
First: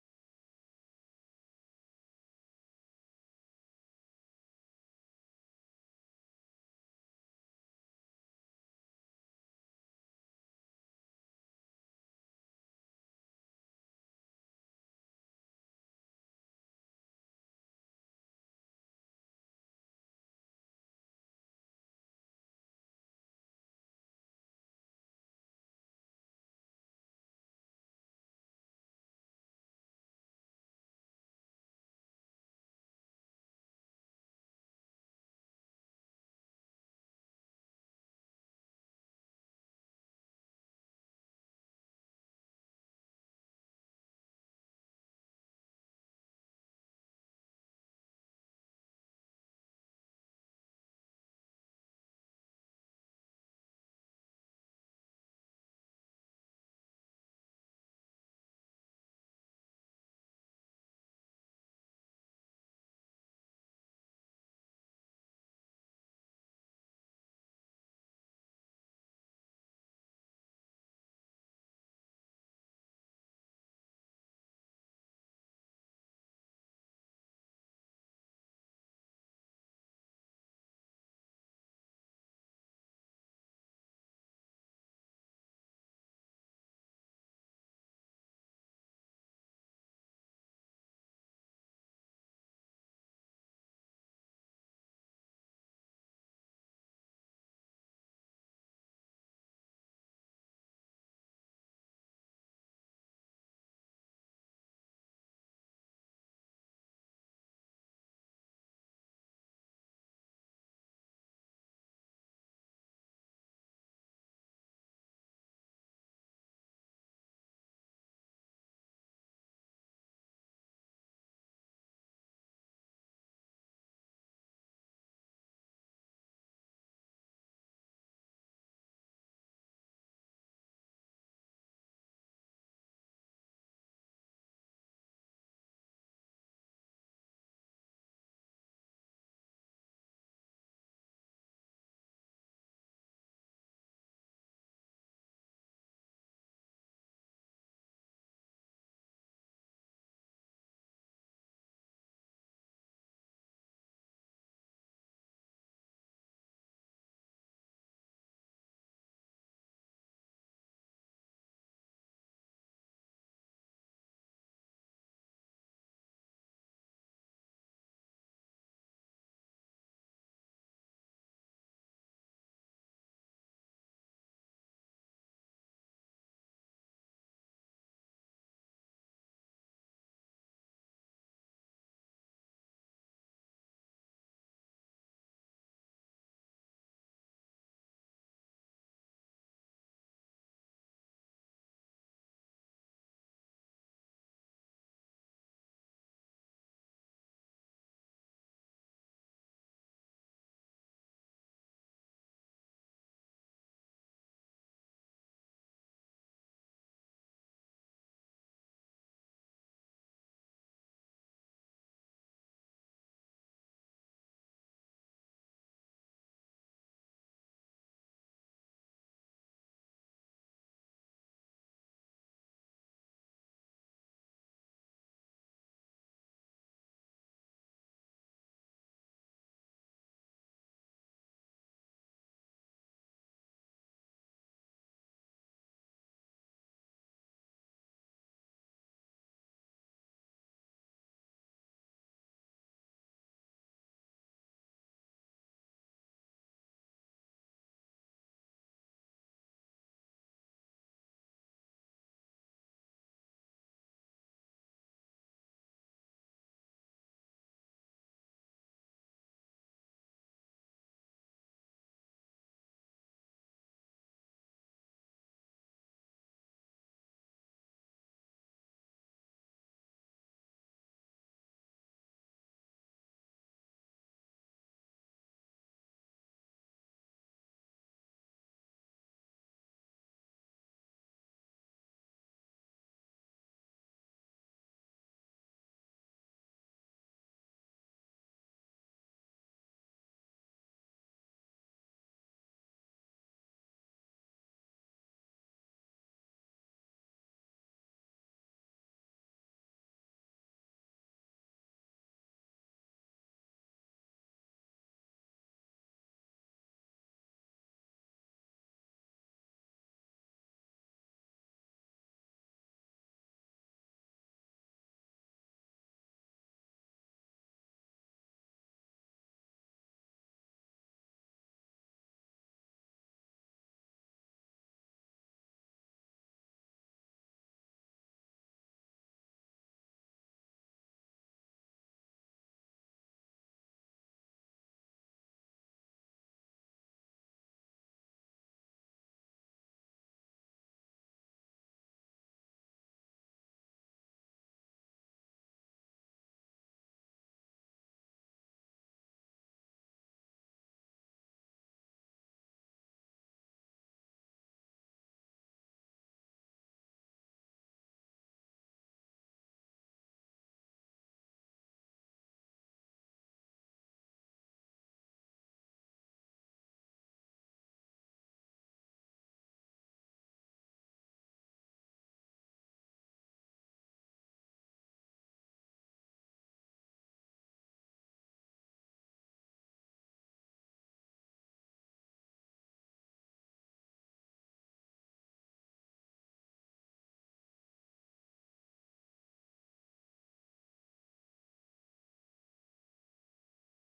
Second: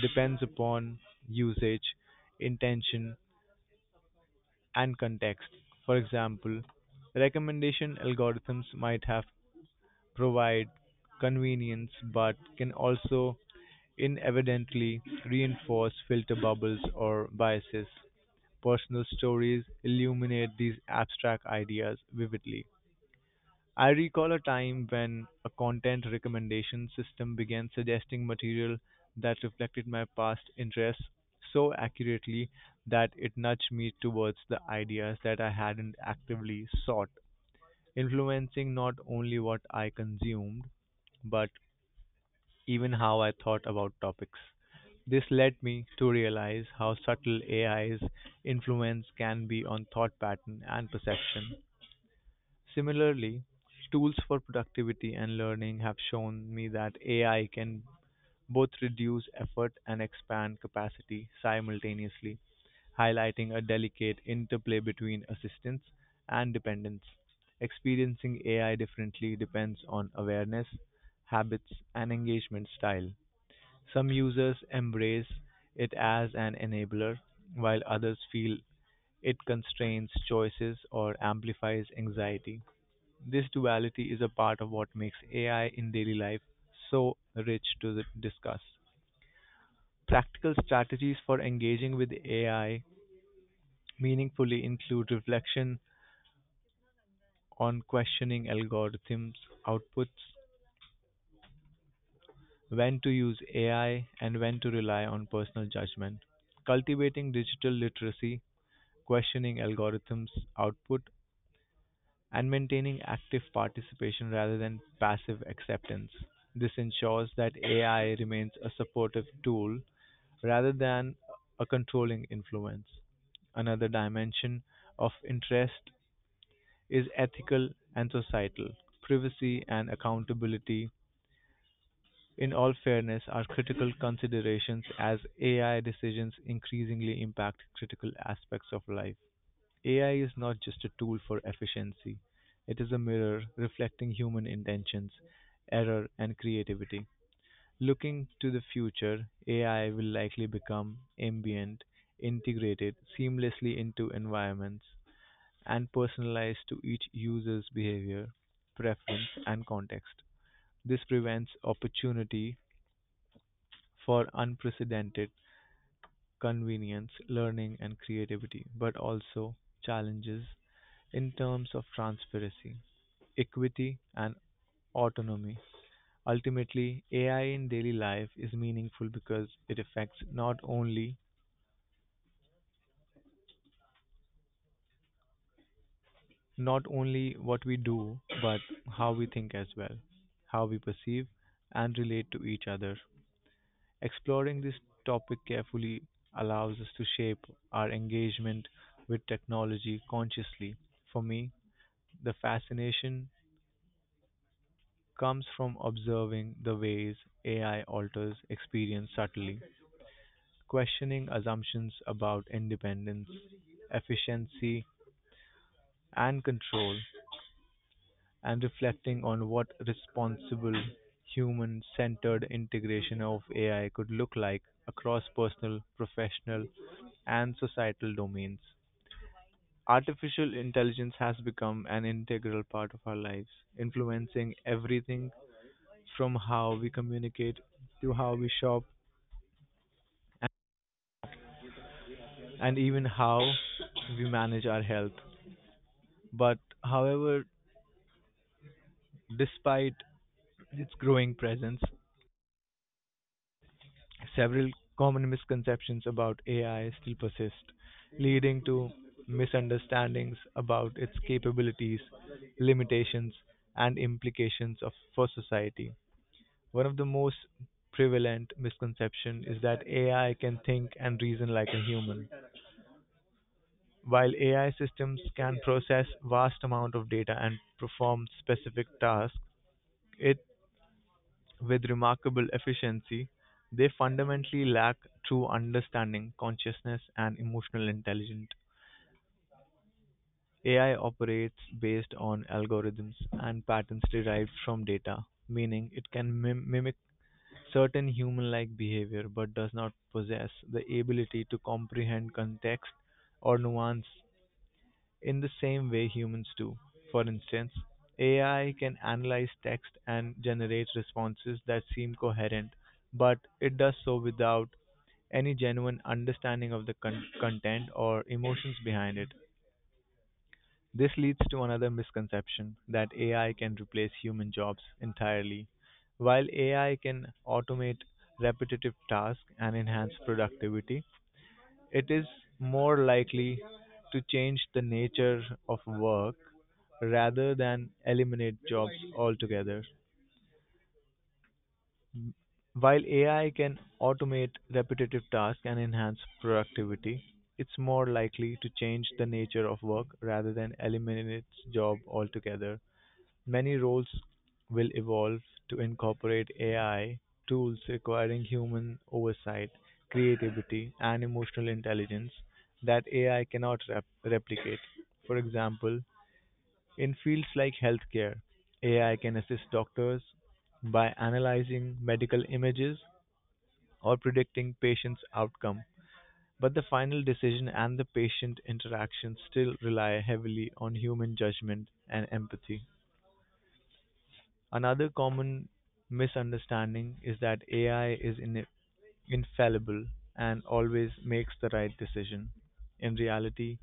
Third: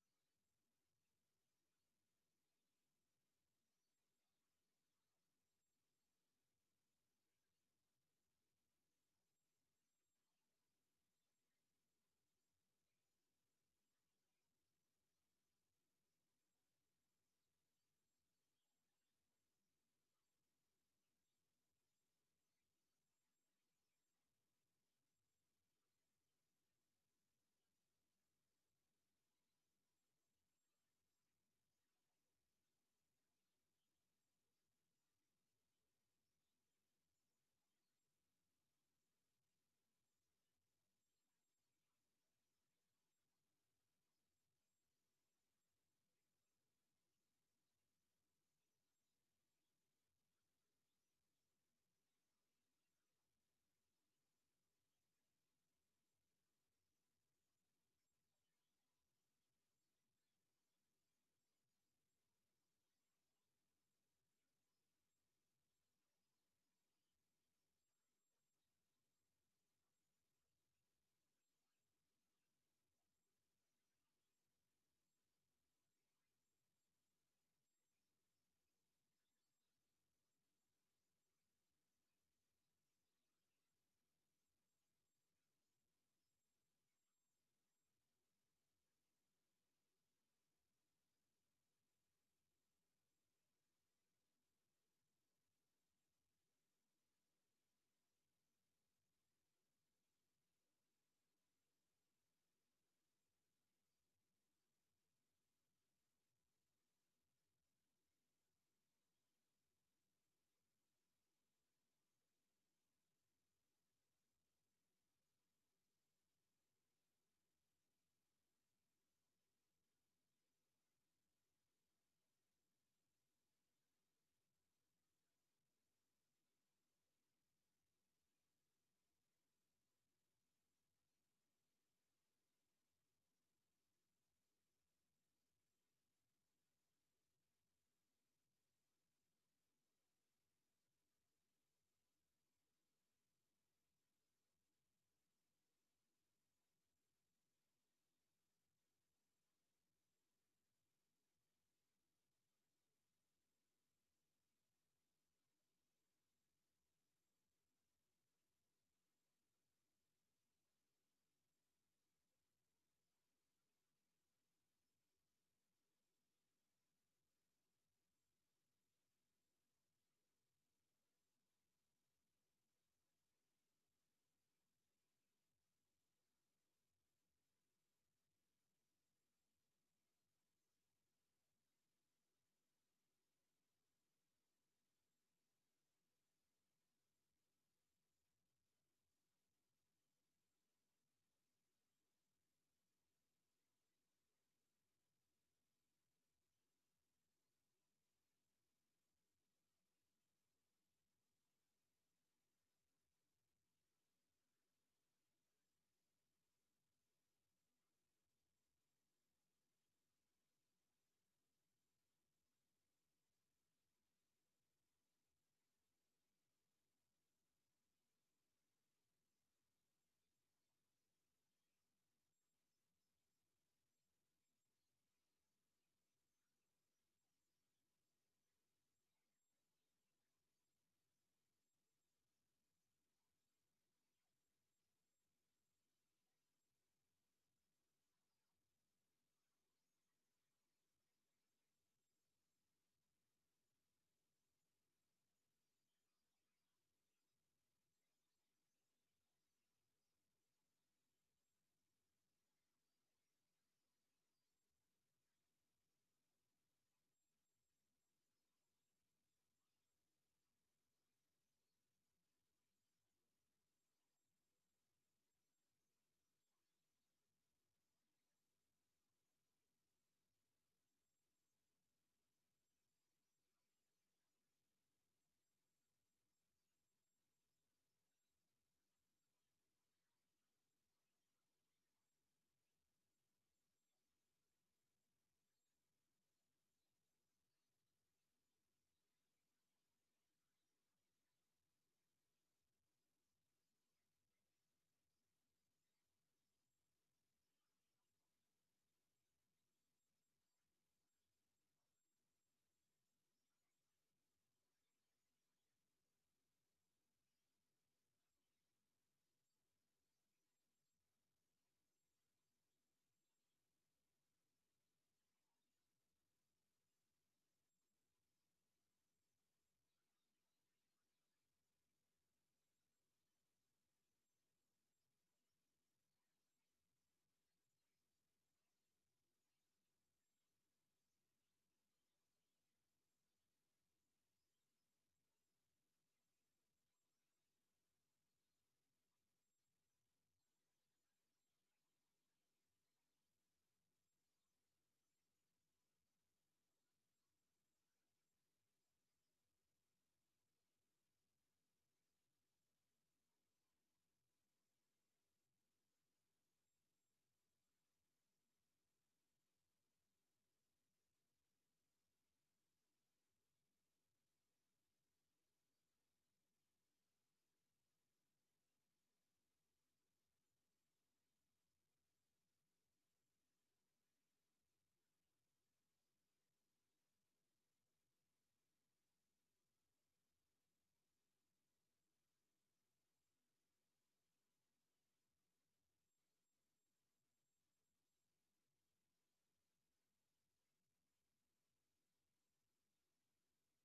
depends upon usage, intention, and context. For example, recommendation algorithms might have provide convenience but can also inadvertently reinforce filter bubbles or biases. Personal stories illuminate these abstract ideas vividly. I recall a time when a content recommendation system began suggesting material that reflected my past interests so accurately that it nudged me towards the ideas that I hadn't actively sought, influencing not only what I consumed, but even how I thought about topics. This led me to realize how subtle AI's influence can be on thought pattern and perception. Similarly, tools for productivity and learning have shown me that AI can both reduce effort and expand capacity simultaneously, highlighting a delicate interplay between assistance and dependence. Experiencing AI differently depends on awareness, habits, and engagement style. Some users embrace it as an enabler, while others feel it constrains choices or amplifies anxiety. This duality is a part of what makes AI in daily life so rich to discuss. Practical strategies for engaging with AI meaningfully include reflection on questioning algorithms' outputs, when to use AI, and when to rely on personal judgment. Cultivating digital literacy, questioning algorithms' output, and maintaining active participation rather than passive acceptance. This ensures that AI remains a supportive tool rather than a controlling influence. Another dimension of interest is ethical and societal. Privacy and accountability, in all fairness, are critical considerations as AI decisions increasingly impact critical aspects of life. AI is not just a tool for efficiency, it is a mirror reflecting human intentions, error, and creativity. Looking to the future, AI will likely become ambient, integrated seamlessly into environments, and personalized to each user's behavior, preference, and context. This prevents opportunity for unprecedented convenience, learning, and creativity, but also challenges in terms of transparency, equity, and autonomy. Ultimately, AI in daily life is meaningful because it affects not only what we do, but how we think as well, how we perceive and relate to each other. Exploring this topic carefully allows us to shape our engagement with technology consciously. For me, the fascination comes from observing the ways AI alters experience subtly, questioning assumptions about independence, efficiency, and control, and reflecting on what responsible, human centered integration of AI could look like across personal, professional, and societal domains. Artificial intelligence has become an integral part of our lives, influencing everything from how we communicate to how we shop and even how we manage our health. But however, despite its growing presence, several common misconceptions about AI still persist, leading to misunderstandings about its capabilities, limitations, and implications of, for society. One of the most prevalent misconception is that AI can think and reason like a human. While AI systems can process vast amount of data and perform specific tasks, it with remarkable efficiency, they fundamentally lack true understanding, consciousness, and emotional intelligence. AI operates based on algorithms and patterns derived from data, meaning it can mimic certain human like behavior but does not possess the ability to comprehend context or nuance in the same way humans do. For instance, AI can analyze text and generate responses that seem coherent, but it does so without any genuine understanding of the content or emotions behind it. This leads to another misconception that AI can replace human jobs entirely. While AI can automate repetitive tasks and enhance productivity, it is more likely to change the nature of work rather than eliminate jobs altogether. M- While AI can automate repetitive tasks and enhance productivity, it's more likely to change the nature of work rather than eliminate its job altogether. Many roles will evolve to incorporate AI tools requiring human oversight, creativity, and emotional intelligence that AI cannot replicate. For example, in fields like healthcare, AI can assist doctors by analyzing medical images or predicting patients' outcome, but the final decision and the patient interaction still rely heavily on human judgment and empathy. Another common misunderstanding is that AI is infallible and always makes the right decision. In reality,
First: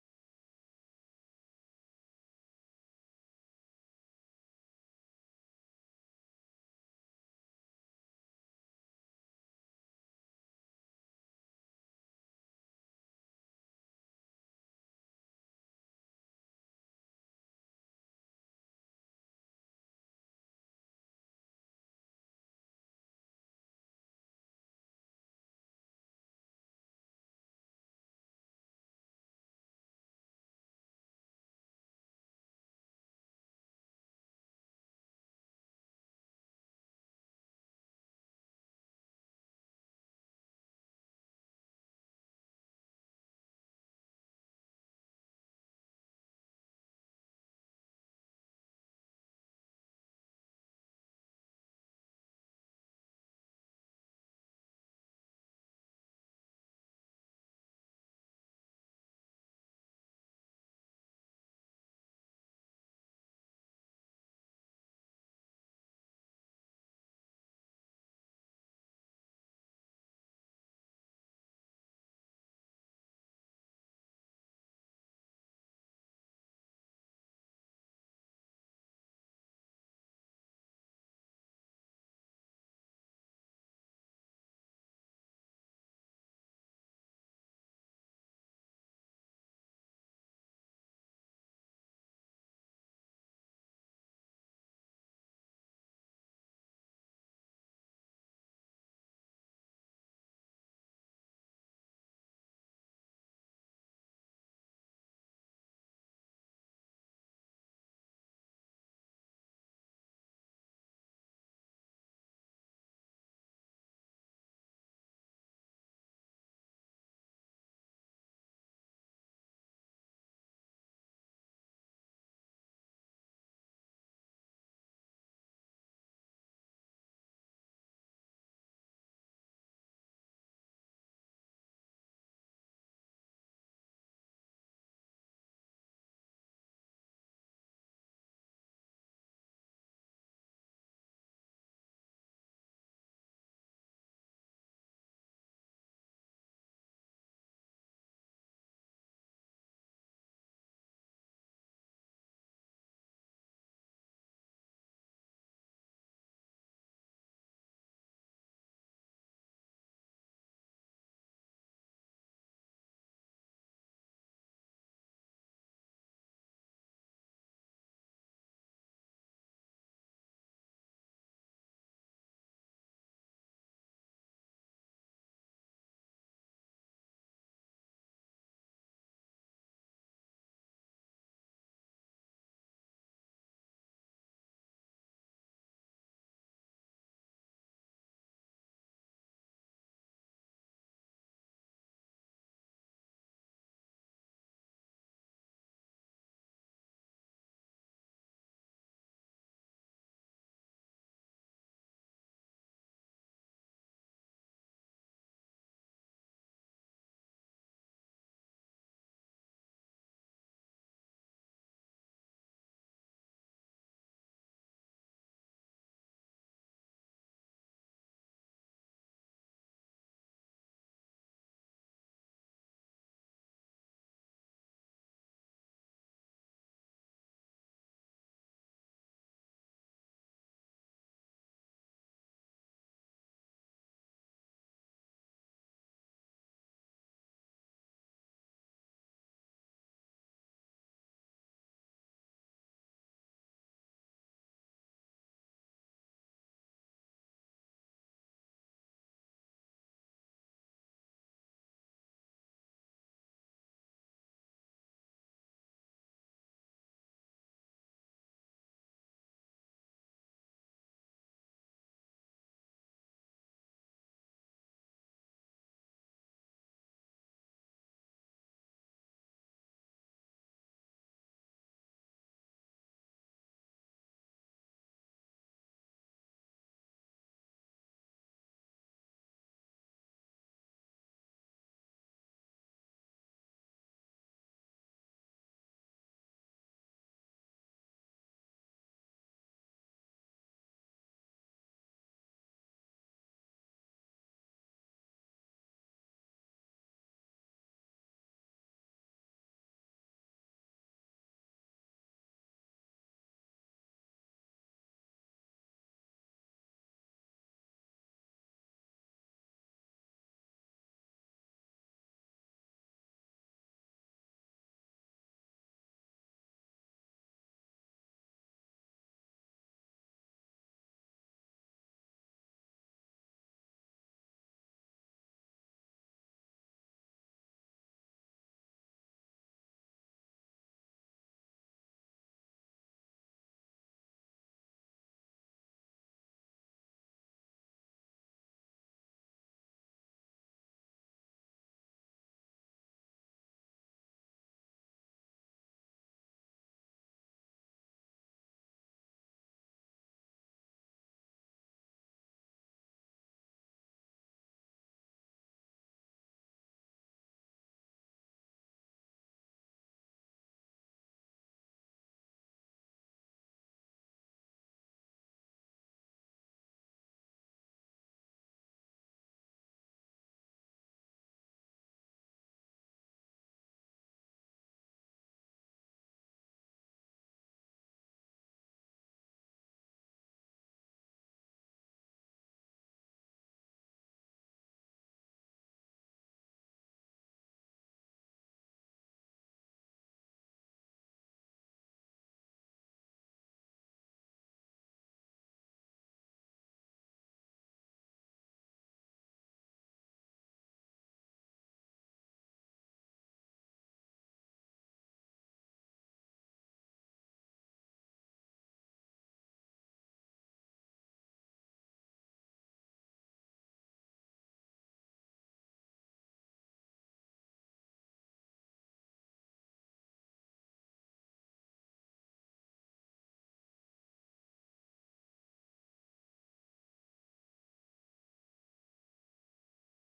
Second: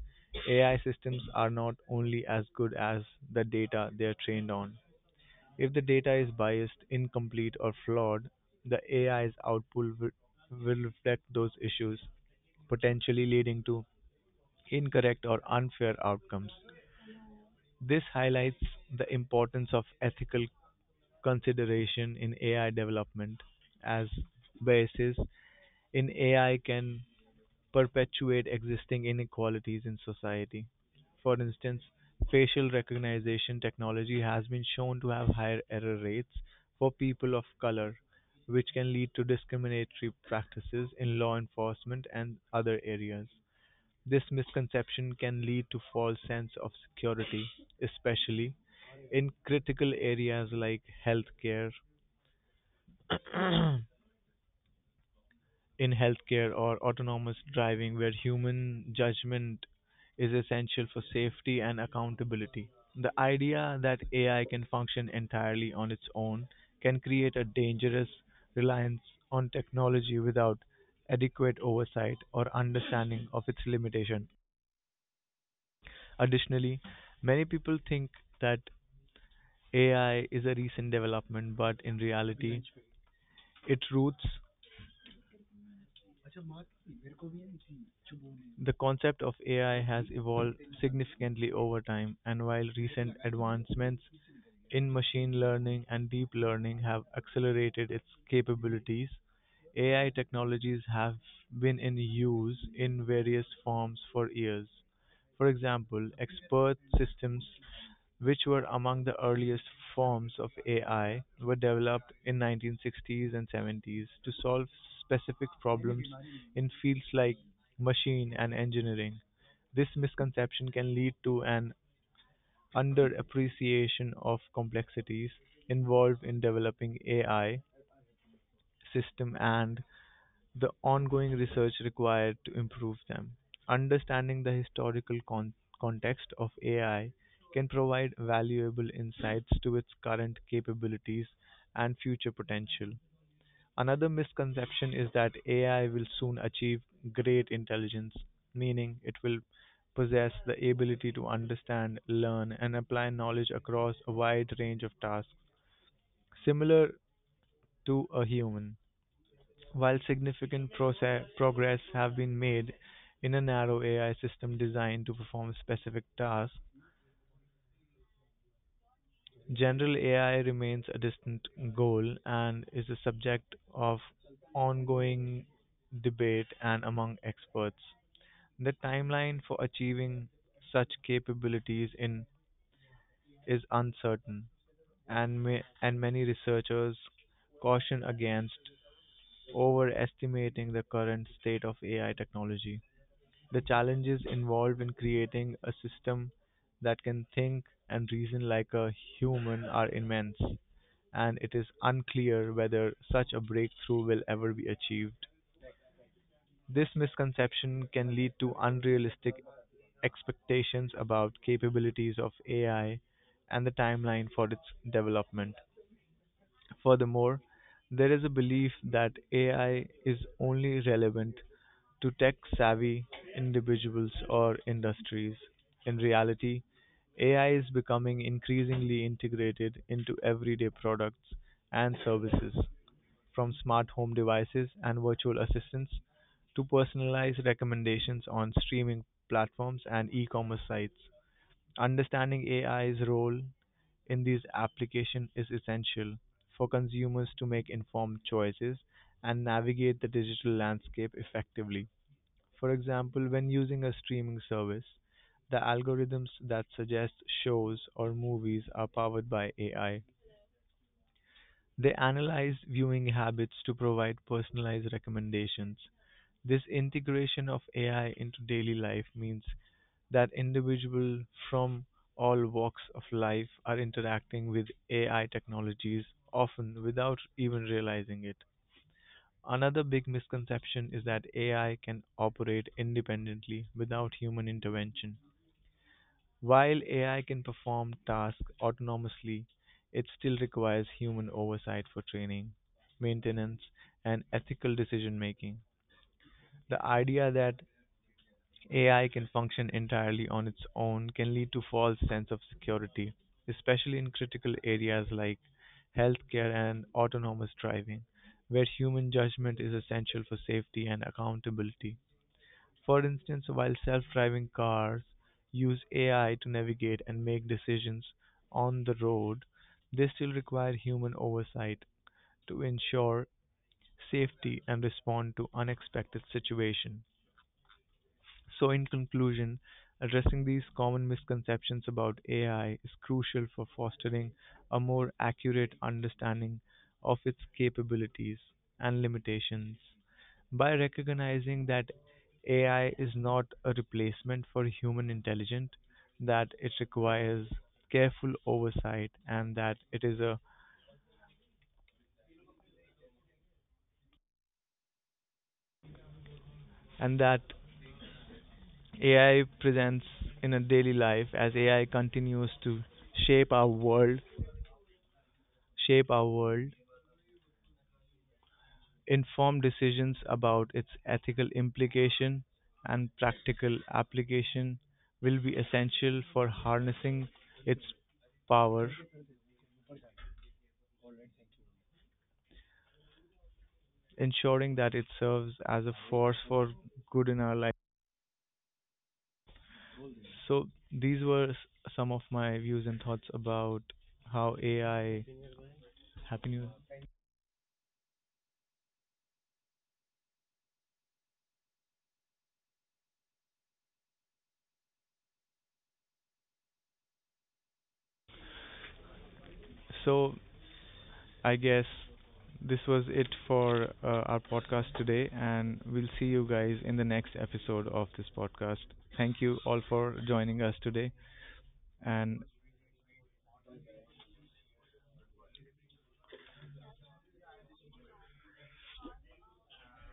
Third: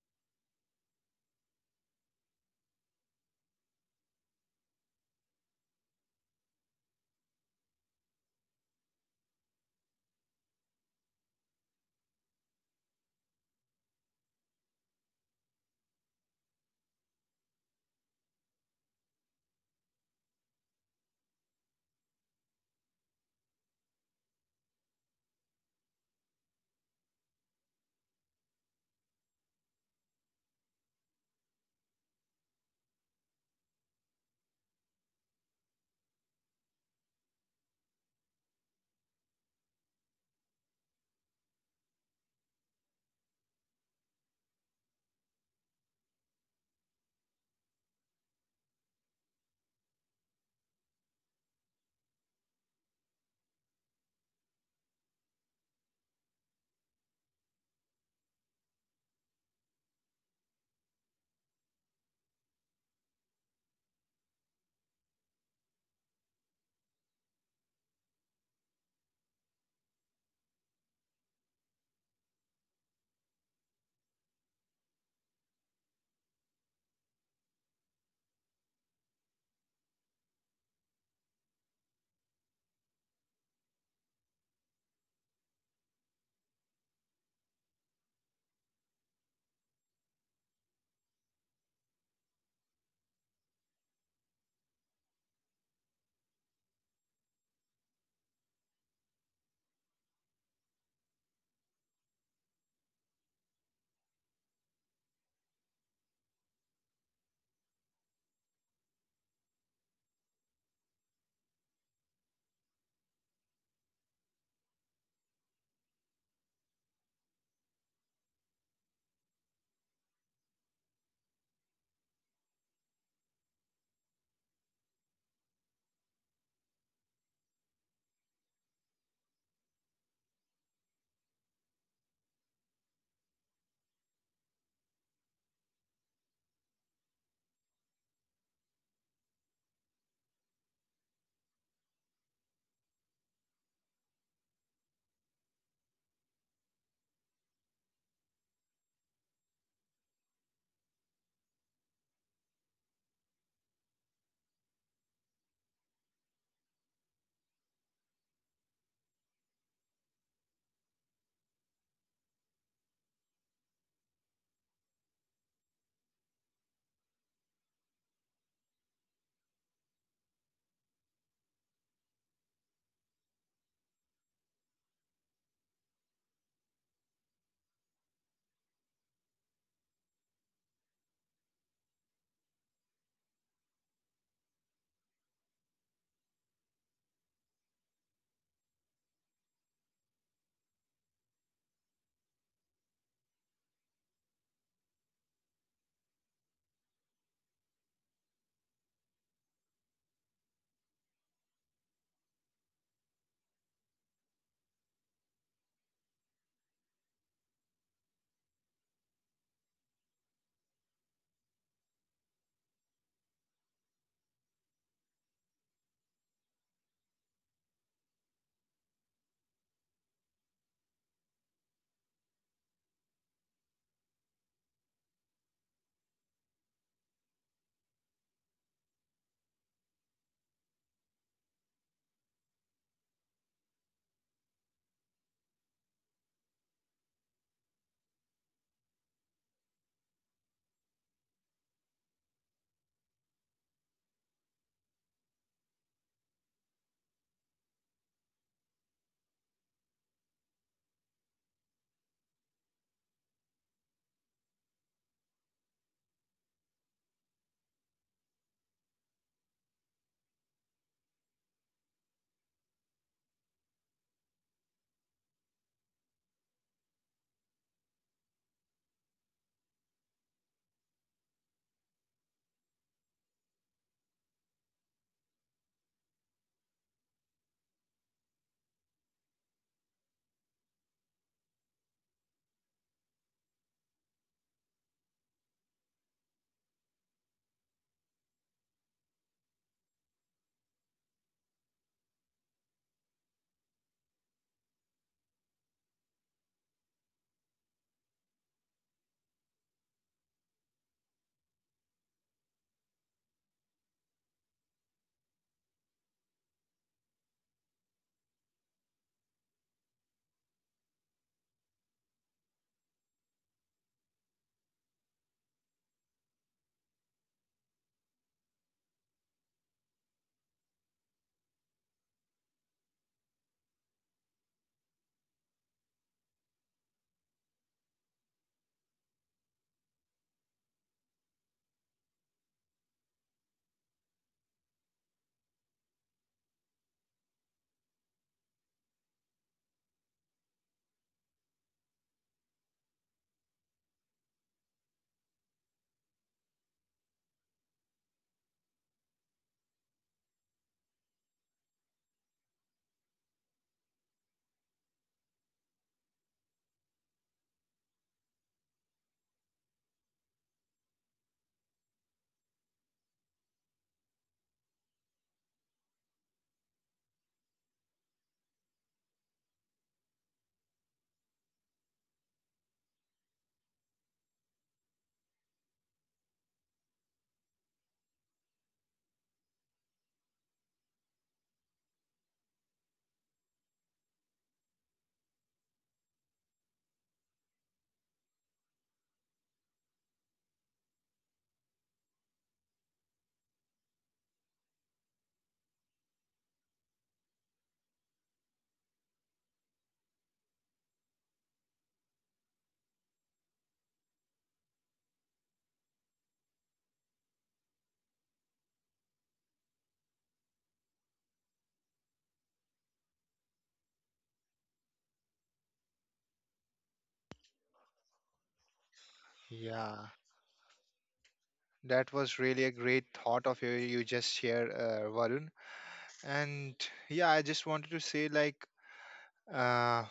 AI systems are not only as good as the data they are trained on. If the data is biased, incomplete, or flawed, the AI's output will reflect those issues, potentially leading to incorrect or unfair outcomes. This highlights the importance of ethical consideration in AI development, as biases in AI can perpetuate existing inequalities in society. For instance, facial recognition technology has been shown to have higher error rates for people of color, which can lead to discriminatory practices in law enforcement and other areas. This misconception can lead to false sense of security, especially in critical areas like healthcare. In healthcare or autonomous driving where human judgment is essential for safety and accountability. The idea that AI can function entirely on its own can create a dangerous reliance on technology without adequate oversight or understanding of its limitation. Additionally, many people think that AI is a recent development, but in reality, its roots, the concept of AI has evolved significantly over time, and while recent advancements in machine learning and deep learning have accelerated its capabilities, AI technologies have been in use in various forms for years. For example, expert systems, which were among the earliest forms of AI, were developed in 1960s and 70s to solve specific problems in fields like machine and engineering. This misconception can lead to an underappreciation of complexities involved in developing AI system and the ongoing research required to improve them. Understanding the historical context of AI can provide valuable insights to its current capabilities and future potential. Another misconception is that AI will soon achieve great intelligence, meaning it will possess the ability to understand, learn, and apply knowledge across a wide range of tasks, similar to a human. While significant progress have been made in a narrow AI system designed to perform specific tasks, general AI remains a distant goal and is a subject of ongoing debate and among experts. The timeline for achieving such capabilities in is uncertain, and many researchers caution against overestimating the current state of AI technology. The challenges involved in creating a system that can think and reason like a human are immense, and it is unclear whether such a breakthrough will ever be achieved. This misconception can lead to unrealistic expectations about capabilities of AI and the timeline for its development. Furthermore, there is a belief that AI is only relevant to tech-savvy individuals or industries. In reality, AI is becoming increasingly integrated into everyday products and services, from smart home devices and virtual assistants to personalized recommendations on streaming platforms and e-commerce sites. Understanding AI's role in these applications is essential for consumers to make informed choices and navigate the digital landscape effectively. For example, when using a streaming service, the algorithms that suggest shows or movies are powered by AI. They analyze viewing habits to provide personalized recommendations. This integration of AI into daily life means that individuals from all walks of life are interacting with AI technologies, often without even realizing it. Another big misconception is that AI can operate independently without human intervention. While AI can perform tasks autonomously, it still requires human oversight for training, maintenance, and ethical decision making. The idea that AI can function entirely on its own can lead to false sense of security, especially in critical areas like healthcare and autonomous driving, where human judgment is essential for safety and accountability. For instance, while self-driving cars use AI to navigate and make decisions on the road, they still require human oversight to ensure safety and respond to unexpected situations. So, in conclusion, addressing these common misconceptions about AI is crucial for fostering a more accurate understanding of its capabilities and limitations. By recognizing that AI is not a replacement for human intelligence, that it requires careful oversight and that it is a and that AI presents in a daily life as AI continues to shape our world shape our world, informed decisions about its ethical implication and practical application will be essential for harnessing its power, ensuring that it serves as a force for good in our life. So these were some of my views and thoughts about how AI happy new. Year! So I guess this was it for our podcast today, and we'll see you guys in the next episode of this podcast. Thank you all
Yeah,
for joining us today,
that was
and
really a great thought of you just shared, Varun. And yeah, I just wanted to say like uh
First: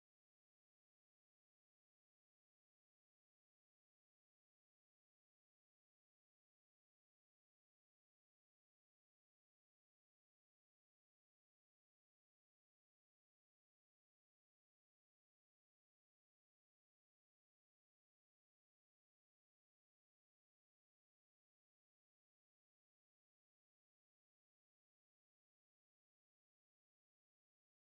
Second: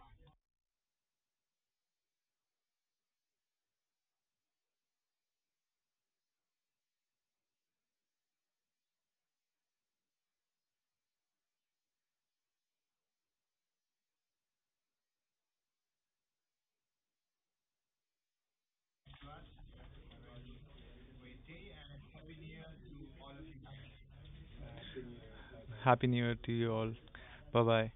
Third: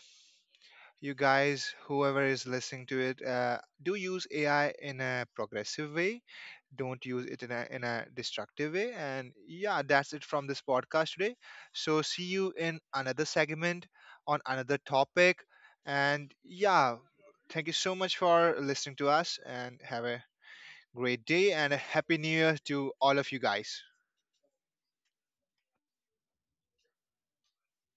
you guys, whoever is listening to it, do use AI in a progressive way. Don't use it in a destructive way. And yeah, that's it from this podcast today. So see you in another segment on another topic. And yeah, thank you so much for listening to us, and have a great day and a happy new year to all of you guys.
Happy New Year to you all. Bye bye.